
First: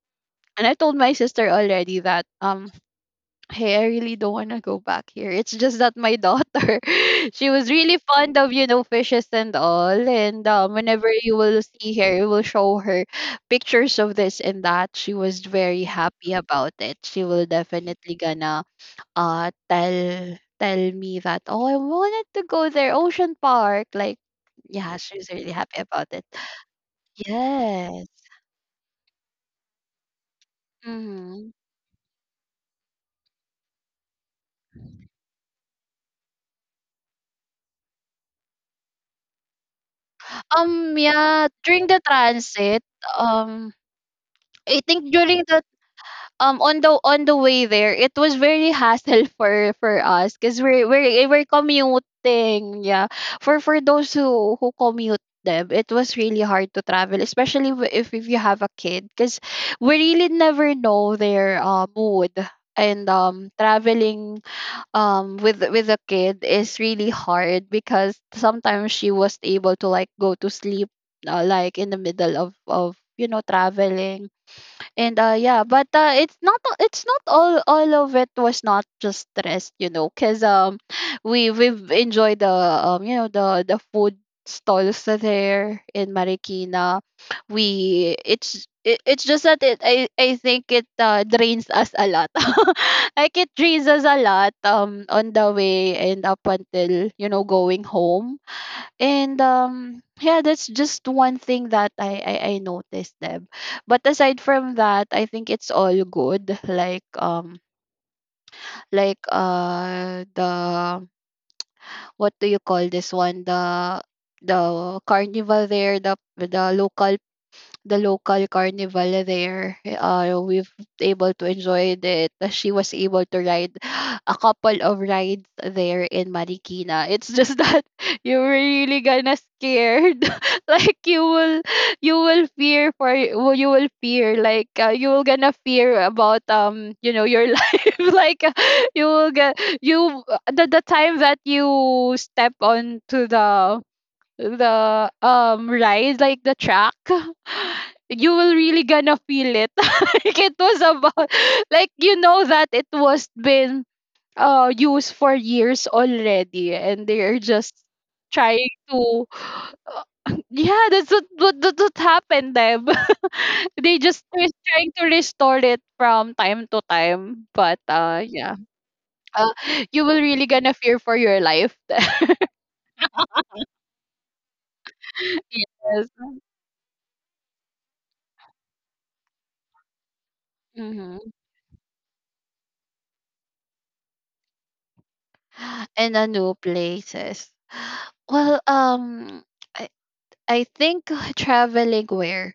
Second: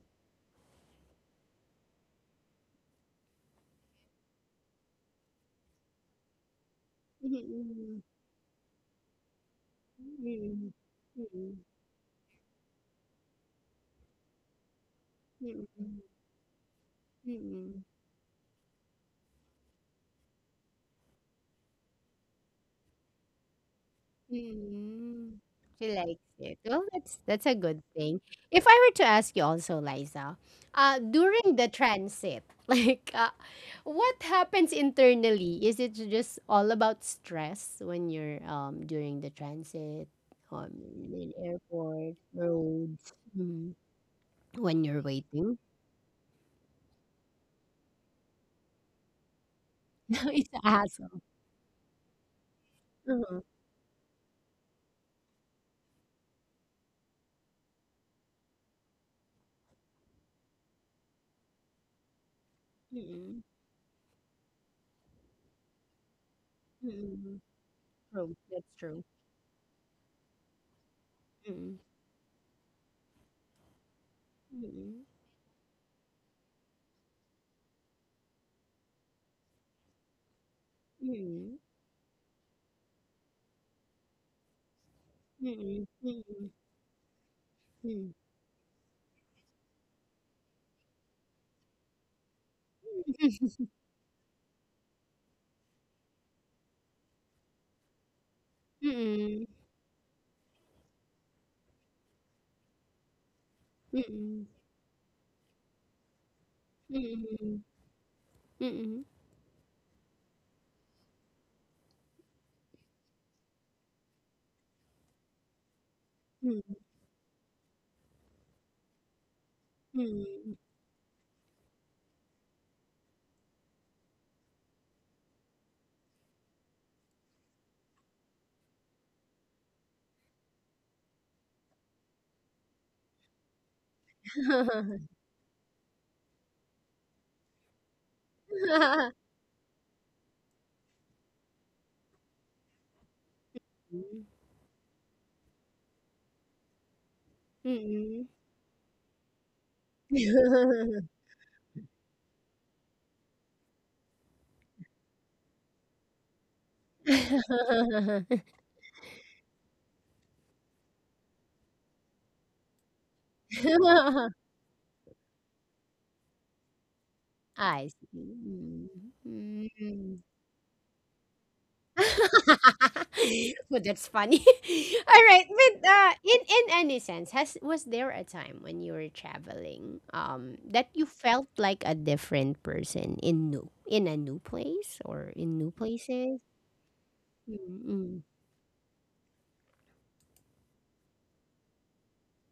S2: and I told my sister already that, um hey, I really don't want to go back here. It's just that my daughter,
S1: mhm,
S2: she was really
S1: mm,
S2: fond of, you know, fishes and all. And, um, whenever
S1: mm,
S2: you
S1: mm,
S2: will see her, you will show her pictures of this and that. She was very
S1: mm,
S2: happy about it. She will
S1: mm,
S2: definitely gonna uh tell tell me that, oh, I wanted to go there, Ocean Park. Like, yeah,
S1: mm.
S2: she's really happy
S1: She
S2: about it.
S1: likes it. Well, that's that's a good
S2: Yes.
S1: thing. If I were to ask you also, Liza, uh,
S2: Hmm.
S1: during the transit, like, uh, what happens internally? Is it just all about stress when you're um during the transit, um,
S2: Um,
S1: in
S2: yeah, during the
S1: airport,
S2: transit,
S1: roads,
S2: um,
S1: Mhm.
S2: I
S1: when you're
S2: think during
S1: waiting?
S2: the um on the on the way there, it was very hassle for for us,
S1: It's
S2: because
S1: a
S2: we're
S1: hassle.
S2: we're we're commuting, yeah.
S1: Mhm.
S2: For for those who who commute them, it was really hard to travel, especially w- if if you have a kid, because we really never know their, uh, mood, and
S1: Mm-mm.
S2: um traveling um with with a kid is really
S1: Mm-mm.
S2: hard, because
S1: True. That's
S2: sometimes
S1: true.
S2: she was able to, like, go to sleep, uh,
S1: Mm-mm.
S2: like in the middle of, of you know, traveling. And, uh yeah, but, uh it's not a- it's not all, all of it was not just stress, you know, because um we
S1: Mm-mm.
S2: we've enjoyed the, um you know, the the food stalls there
S1: Mm-mm.
S2: in Marikina.
S1: Mm-mm.
S2: We it's it, It's just that it I I think it, uh, drains us a lot. Like it drains us a lot, um on the way and up until, you know, going home. And, um yeah, that's just one thing that I, I I noticed, Deb. But aside
S1: Mm-mm.
S2: from that, I think it's all good.
S1: Mm-mm.
S2: Like,
S1: Mm-mm.
S2: um
S1: Mm-mm. Mm-mm.
S2: like, uh the, what do you call this one? The the carnival there, the the local the local carnival there.
S1: Mm-mm.
S2: Uh,
S1: Mm-mm.
S2: we've able to enjoy it. She was able to ride a couple of rides there in Marikina. It's just that, you were really gonna scared. Like you will, you will fear for, well, you will fear, like, uh, you will gonna fear about, um you know, your life. Like, uh, you will get you the the time that you step onto the,
S1: Mm-mm.
S2: the um ride, like, the track, you will really gonna feel it. Like it was
S1: Mm-mm.
S2: about, like, you know, that it was been uh used for years already, and they're just trying to yeah, that's what what, that's what happened them. They just was trying to restore it from time to time. But,
S1: I
S2: uh
S1: see.
S2: yeah. Uh, you will
S1: Mm-mm.
S2: really gonna fear for your life.
S1: Well, that's funny. All right, but
S2: Yes.
S1: uh, in in any sense, has was there a time when you were traveling, um, that you
S2: Mhm.
S1: felt like a different person in new in a new place or in new
S2: In a
S1: places?
S2: new places.
S1: Mm-mm,
S2: Well, um, I, I think traveling where,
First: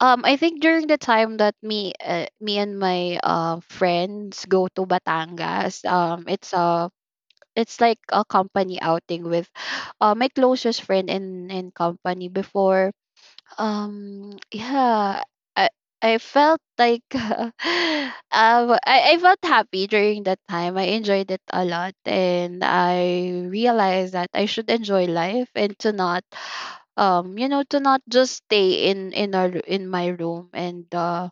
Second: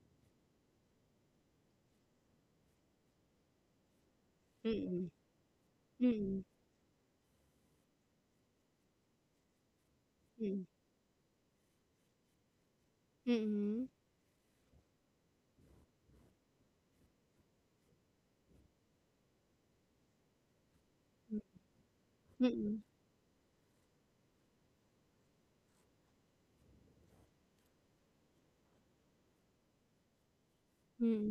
S2: um, I think during the time that me, uh, me and my, uh friends go to
S1: mm-mm,
S2: Batangas, um,
S1: mm-mm,
S2: it's a, it's like a company outing with, uh, my closest friend in in company before,
S1: mm-mm,
S2: um, yeah. I I felt like, um I I felt happy during that time. I enjoyed it a lot, and
S1: mm-mm,
S2: I realized that I should enjoy life and to not, um you know, to not just stay in in our in my room, and uh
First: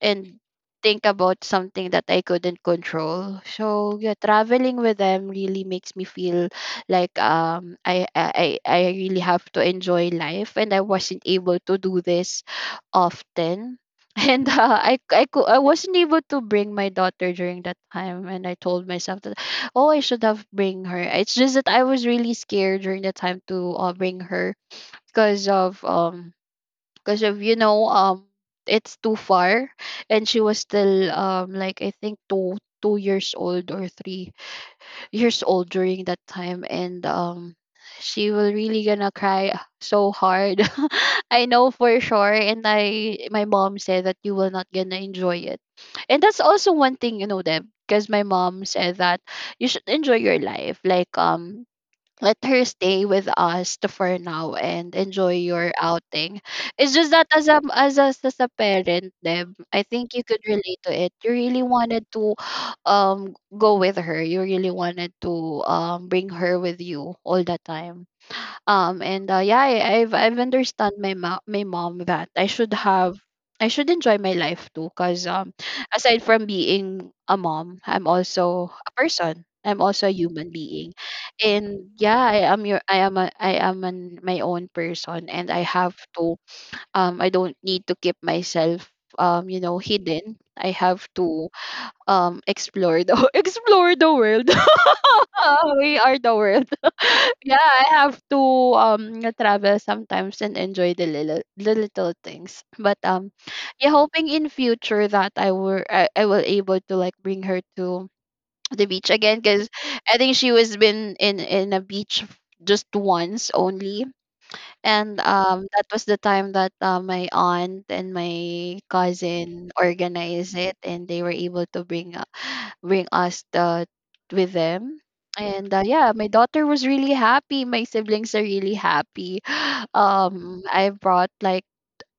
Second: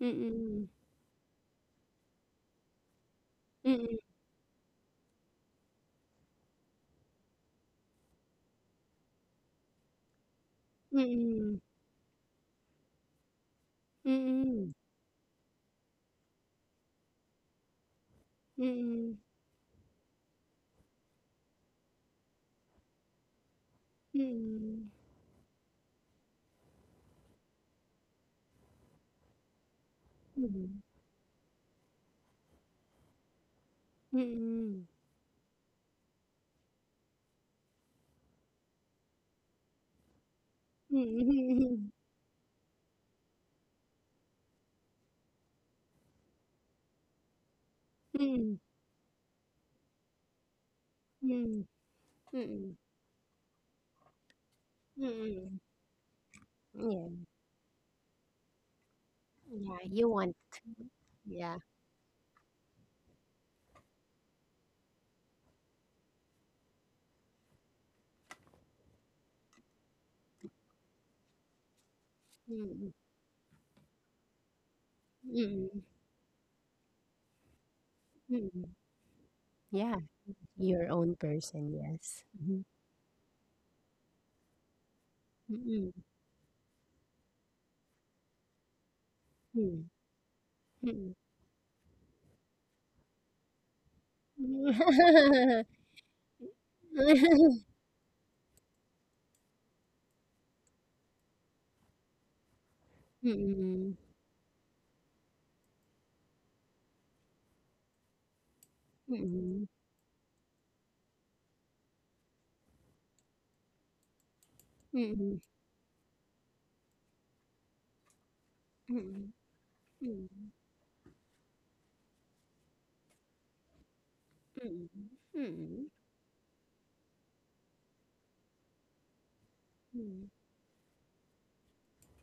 S2: and
S1: mm-mm,
S2: think about something that I couldn't control.
S1: mm-mm, mm-mm, mm-mm, mm-mm, mm-mm, mm-mm, mm-mm,
S2: So,
S1: mm-mm,
S2: yeah, traveling with them really makes me feel like, um I I I I really have to enjoy life, and I wasn't able to do this often. And uh, I I cou- I wasn't able to bring my daughter during that time, and I told myself that oh I should have bring her. It's just that I was really scared during the time to uh, bring her because of um because of you know um it's too far and she was still um like I think two two years old or three years old during that time and um she will really gonna cry so hard
S1: mm-mm,
S2: I know
S1: mm-mm,
S2: for sure and I my mom said that you will not gonna enjoy it and that's also one thing you know them because my
S1: mm-mm, mm-mm,
S2: mom said that you should enjoy your life like um let her
S1: mm-mm.
S2: stay with us to for now and enjoy
S1: Mm,
S2: your outing. It's just
S1: mm,
S2: that as a as a, as a parent, Deb,
S1: yeah.
S2: I
S1: Yeah, you
S2: think you
S1: want
S2: could relate to it. You
S1: yeah.
S2: really wanted to um go with her. You really wanted to um bring her with you all the time um and uh, yeah I, i've i've understand my ma- my mom that I should
S1: Mm,
S2: have I should enjoy my life too because um
S1: mm,
S2: aside from being a mom I'm
S1: mm.
S2: also a person I'm
S1: Yeah,
S2: also a human
S1: your
S2: being
S1: own person,
S2: and yeah
S1: yes.
S2: I
S1: Mhm.
S2: am your I am a I am an, my own person and I
S1: Mm,
S2: have to um I don't need to keep myself um you know
S1: mm,
S2: hidden I have
S1: mm,
S2: to um explore the explore the world. We are the world. Yeah, I have to um travel sometimes and enjoy the little the little things. But
S1: mm.
S2: um yeah,
S1: Mm,
S2: hoping in future that I were I, I will able to like bring her to the beach again
S1: mm,
S2: because I think she was been in in a beach just once only
S1: mm,
S2: and
S1: mm,
S2: um that was the time that uh, my aunt and my cousin organized it and they were able to bring bring us the with them. And
S1: mm,
S2: uh, yeah, my daughter was really happy. My siblings are really happy.
S1: mm,
S2: Um, I brought like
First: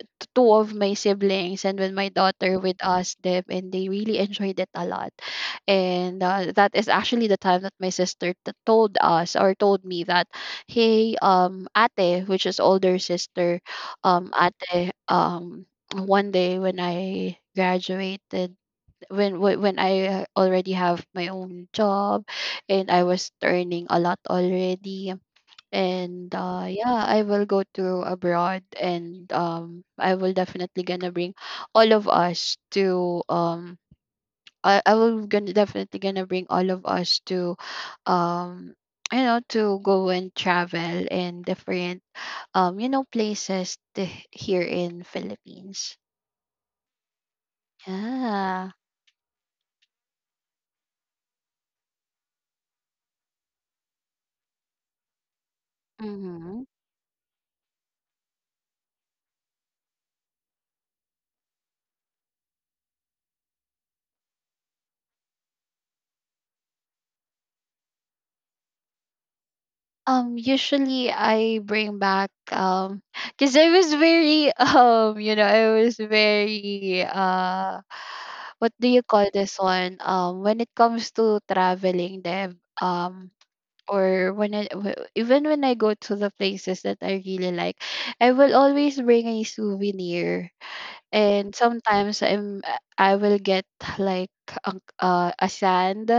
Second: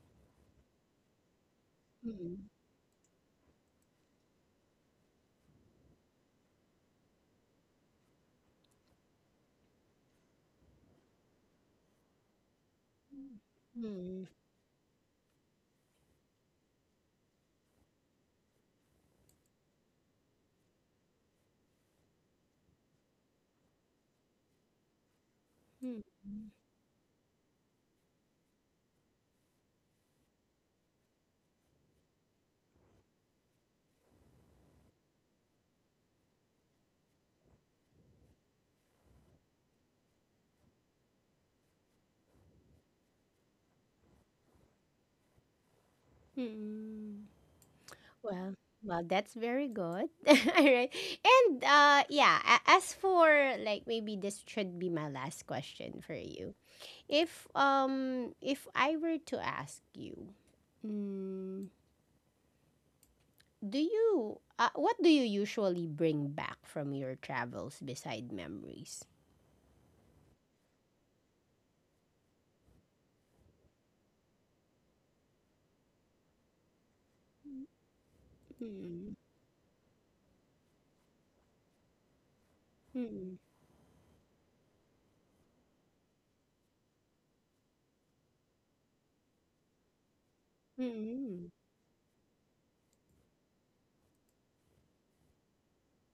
S2: t- two of my siblings and when
S1: mm,
S2: my
S1: mm,
S2: daughter with us, them, and they really enjoyed it a lot. And uh, that is actually the time that my sister t- told us or told me that, hey, um, ate, which is older sister,
S1: mm, mm, mm,
S2: um, ate, um, one day when I graduated when when when I uh, already have my own job and I was earning a lot already
S1: mm,
S2: and uh yeah I will go to abroad and um I will definitely gonna bring all of us to um I, I will gonna definitely gonna bring all of us to um you know to go and travel in different um you know places to, here in Philippines
S1: mm. Well,
S2: yeah
S1: well, that's very good. All right. And uh yeah, a- as for like maybe this should be my last question for you.
S2: mm-hmm.
S1: If um if I were to ask you, mm, do you uh, what do you usually bring back from your travels beside memories?
S2: Um, usually I bring back um, cause I was very um, you know, I was very uh, what do you
S1: Mm.
S2: call this one? Um, when it comes to traveling, Dev, um,
S1: Mm.
S2: or when I w- even when I go to the places that I really like, I will always bring a souvenir, and
S1: Mm.
S2: sometimes I'm I will get like a, uh, a sand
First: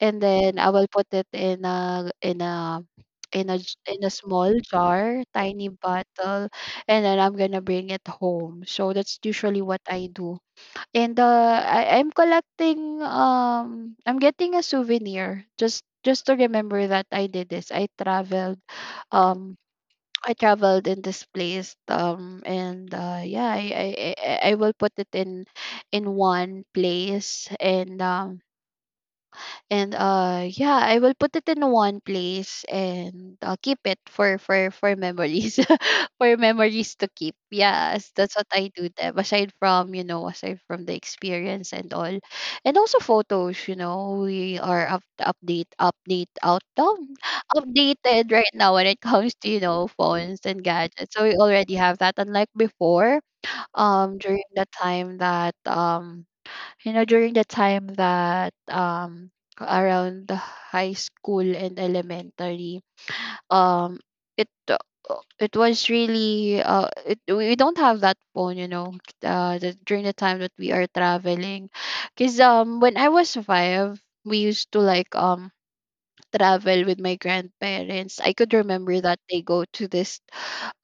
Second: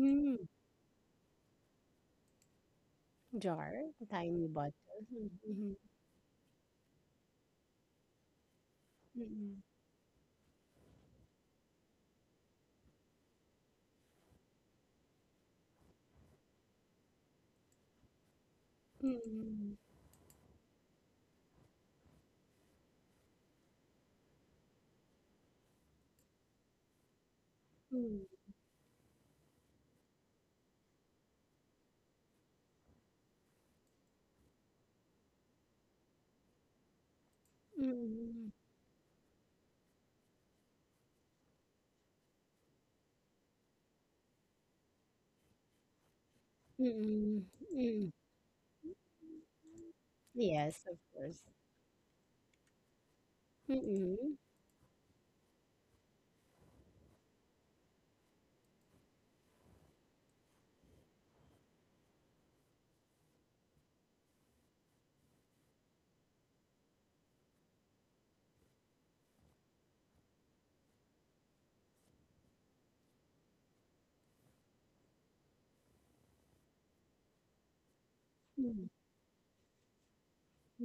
S2: and then I will put it in a in a in a
S1: Jar,
S2: j- in a
S1: tiny
S2: small
S1: bottle.
S2: jar, tiny
S1: Mm-hmm.
S2: bottle, and then I'm gonna bring it home. So that's
S1: Mm-hmm.
S2: usually what I do. And uh, I I'm collecting um I'm getting a souvenir just just to remember that I did this. I traveled um
S1: Mm-hmm.
S2: I traveled in this place um and uh yeah I I I, I I will put it in in one place and
S1: Mm-hmm.
S2: um and uh yeah, I will put it in one place and I'll keep it for for for memories. For memories to keep. Yes, that's what
S1: Mm-hmm.
S2: I do them. Aside from, you know, aside from the experience and all. And also photos, you know, we are up update update out down
S1: Mm-hmm.
S2: updated right now when it comes to, you know, phones and
S1: Yes, of
S2: gadgets. So we
S1: course.
S2: already have that. Unlike before, um
S1: Mm-mm.
S2: during the time that um you know during the time that um around the high school and elementary um it uh, it was really uh it, we don't have that phone you know uh the, during the time that we are traveling because um when I was five we used to like um travel with my grandparents I could
S1: Mm,
S2: remember that they go to this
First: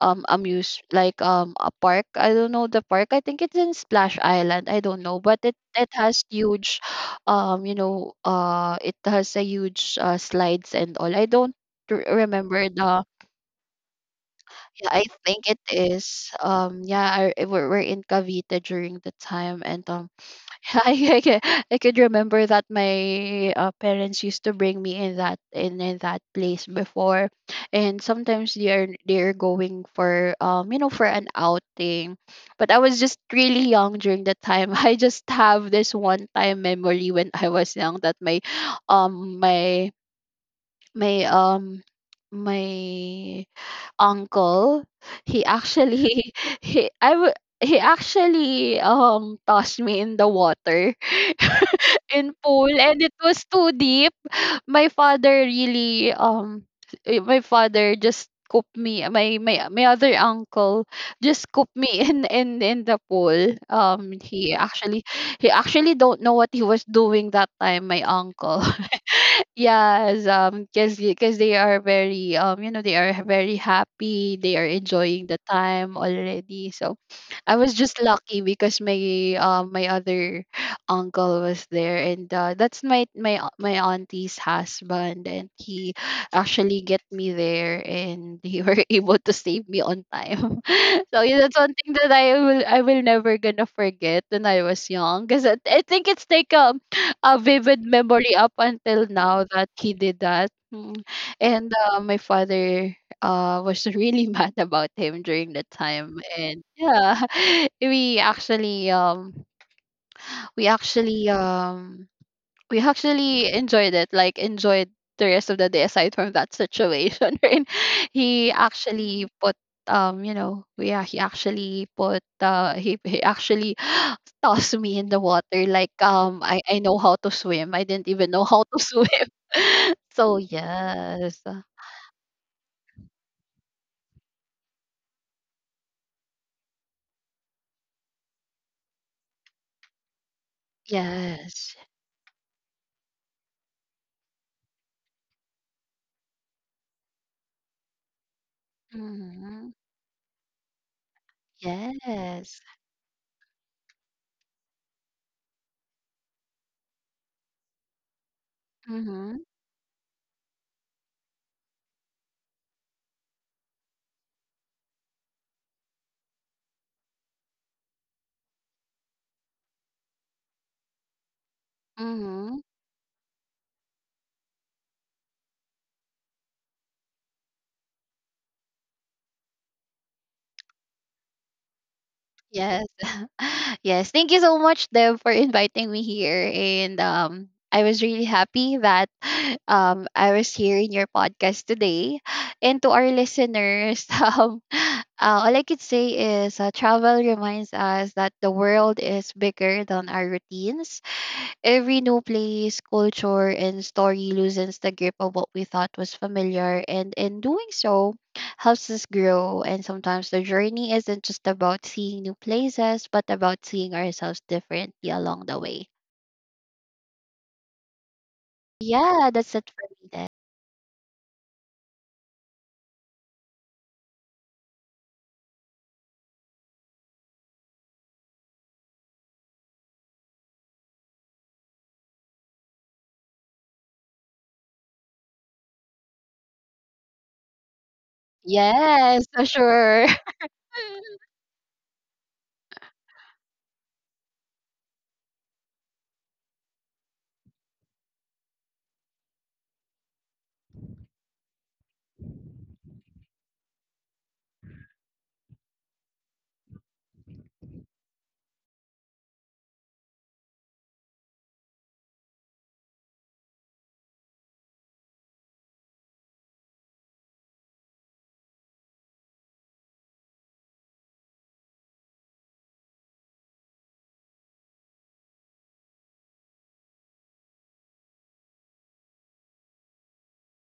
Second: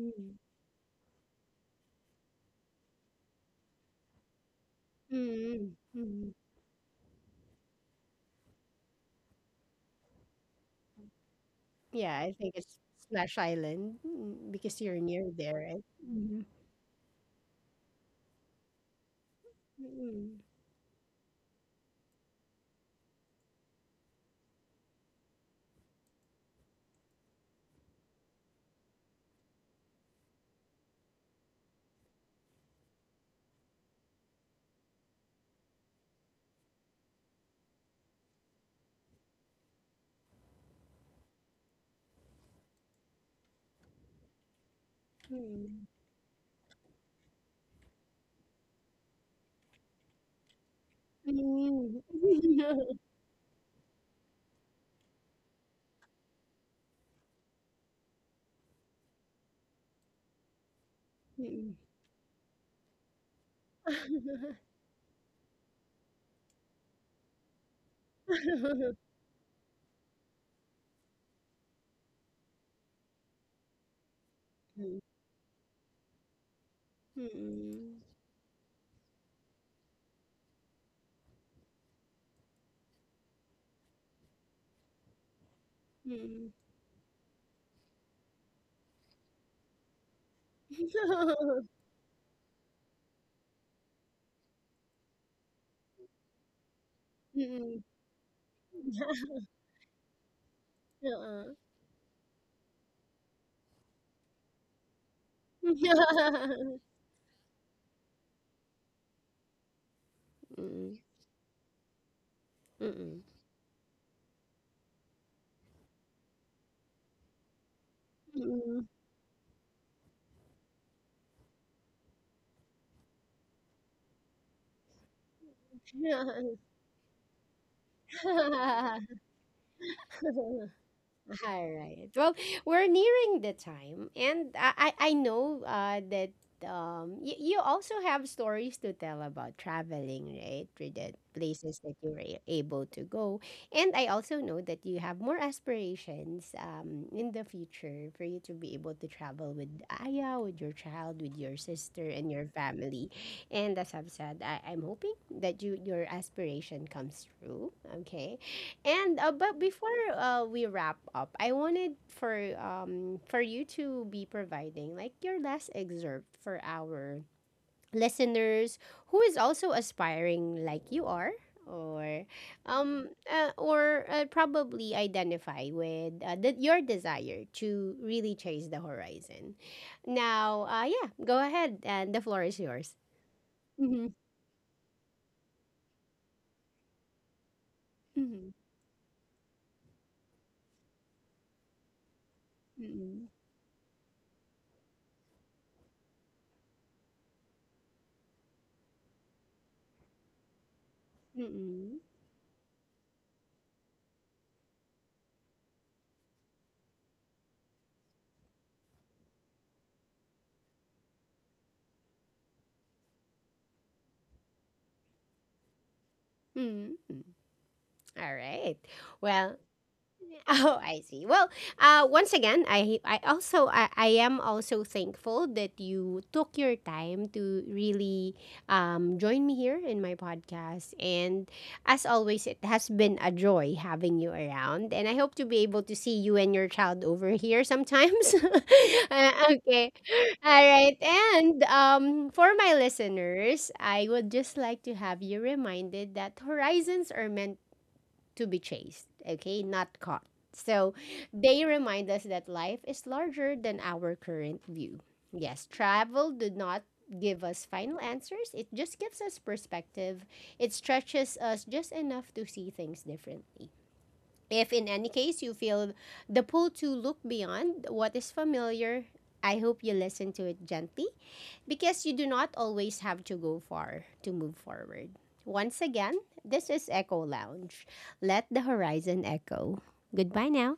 S2: um amuse like um a park. I don't know the park. I think it's in Splash Island. I don't know, but it
S1: mm,
S2: it has
S1: mm.
S2: huge, um you know uh it has a huge uh, slides and all. I don't r-
S1: Yeah, I think
S2: remember
S1: it's
S2: the.
S1: Splash Island mm, because
S2: Yeah,
S1: you're
S2: I
S1: near
S2: think
S1: there,
S2: it
S1: right?
S2: is.
S1: Mm,
S2: Um yeah, I, I- we're, we're in Cavite during the time and um
S1: mm,
S2: I, I, ca- I could remember that my uh, parents used to bring me in that in, in that place before, and sometimes they are they are going for um you know for an outing, but I was just really young during that time. I just have this one time memory when I was young that my um my my um my uncle he
S1: mm,
S2: actually he I w- he actually um tossed me in the water
S1: mm,
S2: in pool and it was too deep. My father really um eh, my father just cooked me my my my other uncle just
S1: mm.
S2: cooked me in in in the pool. Um he actually he actually don't know what he was doing that time my uncle. Yes, um cuz cuz they are very um you know they are very happy. They are
S1: Mm,
S2: enjoying the time already. So
S1: mm,
S2: I was just
S1: mm.
S2: lucky because my uh, my other uncle was there, and uh, that's my my au- my auntie's husband, and he
S1: Mm, mm.
S2: actually get me there, and he were able to save me on time.
S1: Mm,
S2: So
S1: mm,
S2: yeah, that's
S1: mm.
S2: one thing that I will I will never gonna forget when I was young, because I, I think it's like a a vivid memory up until now that he did that, Mm. And uh, my father uh was really mad about him during the time and yeah we actually um we actually um we actually enjoyed it, like, enjoyed the rest of the day aside from that situation right he actually put um you know yeah, he actually put uh he, he actually tossed me in the water like um I, I know how to swim I didn't even know how to swim so yes
S1: All right. Well, we're nearing the time, and I I I know uh, that um y- you also have stories to tell about traveling, right? To the
S2: yes
S1: places that you were a- able to go, and I also know that you have more aspirations um in the future for you to be able to travel with
S2: Mhm.
S1: Aya, with your child, with your sister, and your
S2: Yes.
S1: family. And as I've said, I, I'm hoping that you your aspiration comes true. Okay, and uh,
S2: Mhm.
S1: but before uh, we wrap up, I wanted for um for you to be providing like your last excerpt for our listeners who is also aspiring like you are or
S2: Mhm.
S1: um uh, or uh, probably identify with uh, the, your desire to really chase the horizon. Now, uh yeah, go ahead and the floor is
S2: Yes.
S1: yours.
S2: Yes.
S1: Mhm.
S2: Thank you so much, Deb, for inviting me here. And um, I was really
S1: Mhm.
S2: happy that um I was here in your podcast today. And to our
S1: Mhm.
S2: listeners, um, uh, all I could say is uh, travel reminds us that the world is bigger than our routines.
S1: Mhm.
S2: Every new place, culture, and story loosens the grip of what we thought was familiar, and in doing so, helps us grow. And sometimes the journey isn't just about seeing new places, but about seeing ourselves differently along the way.
S1: Mhm. All right.
S2: Yeah, that's
S1: Well,
S2: it for me then.
S1: Oh, I see. Well, uh, once again, I I also I, I am also thankful that you took your time to really um, join me here in my podcast. And as always, it has been a joy having you around. And I hope to be able to see you and your child over here sometimes.
S2: Yes,
S1: Uh,
S2: for
S1: okay.
S2: sure.
S1: All right. And um, for my listeners, I would just like to have you reminded that horizons are meant to be chased, okay, not caught. So they remind us that life is larger than our current view. Yes, travel did not give us final answers, it just gives us perspective. It stretches us just enough to see things differently. If in any case you feel the pull to look beyond what is familiar, I hope you listen to it gently because you do not always have to go far to move forward. Once again, this is Echo Lounge. Let the horizon echo. Goodbye now.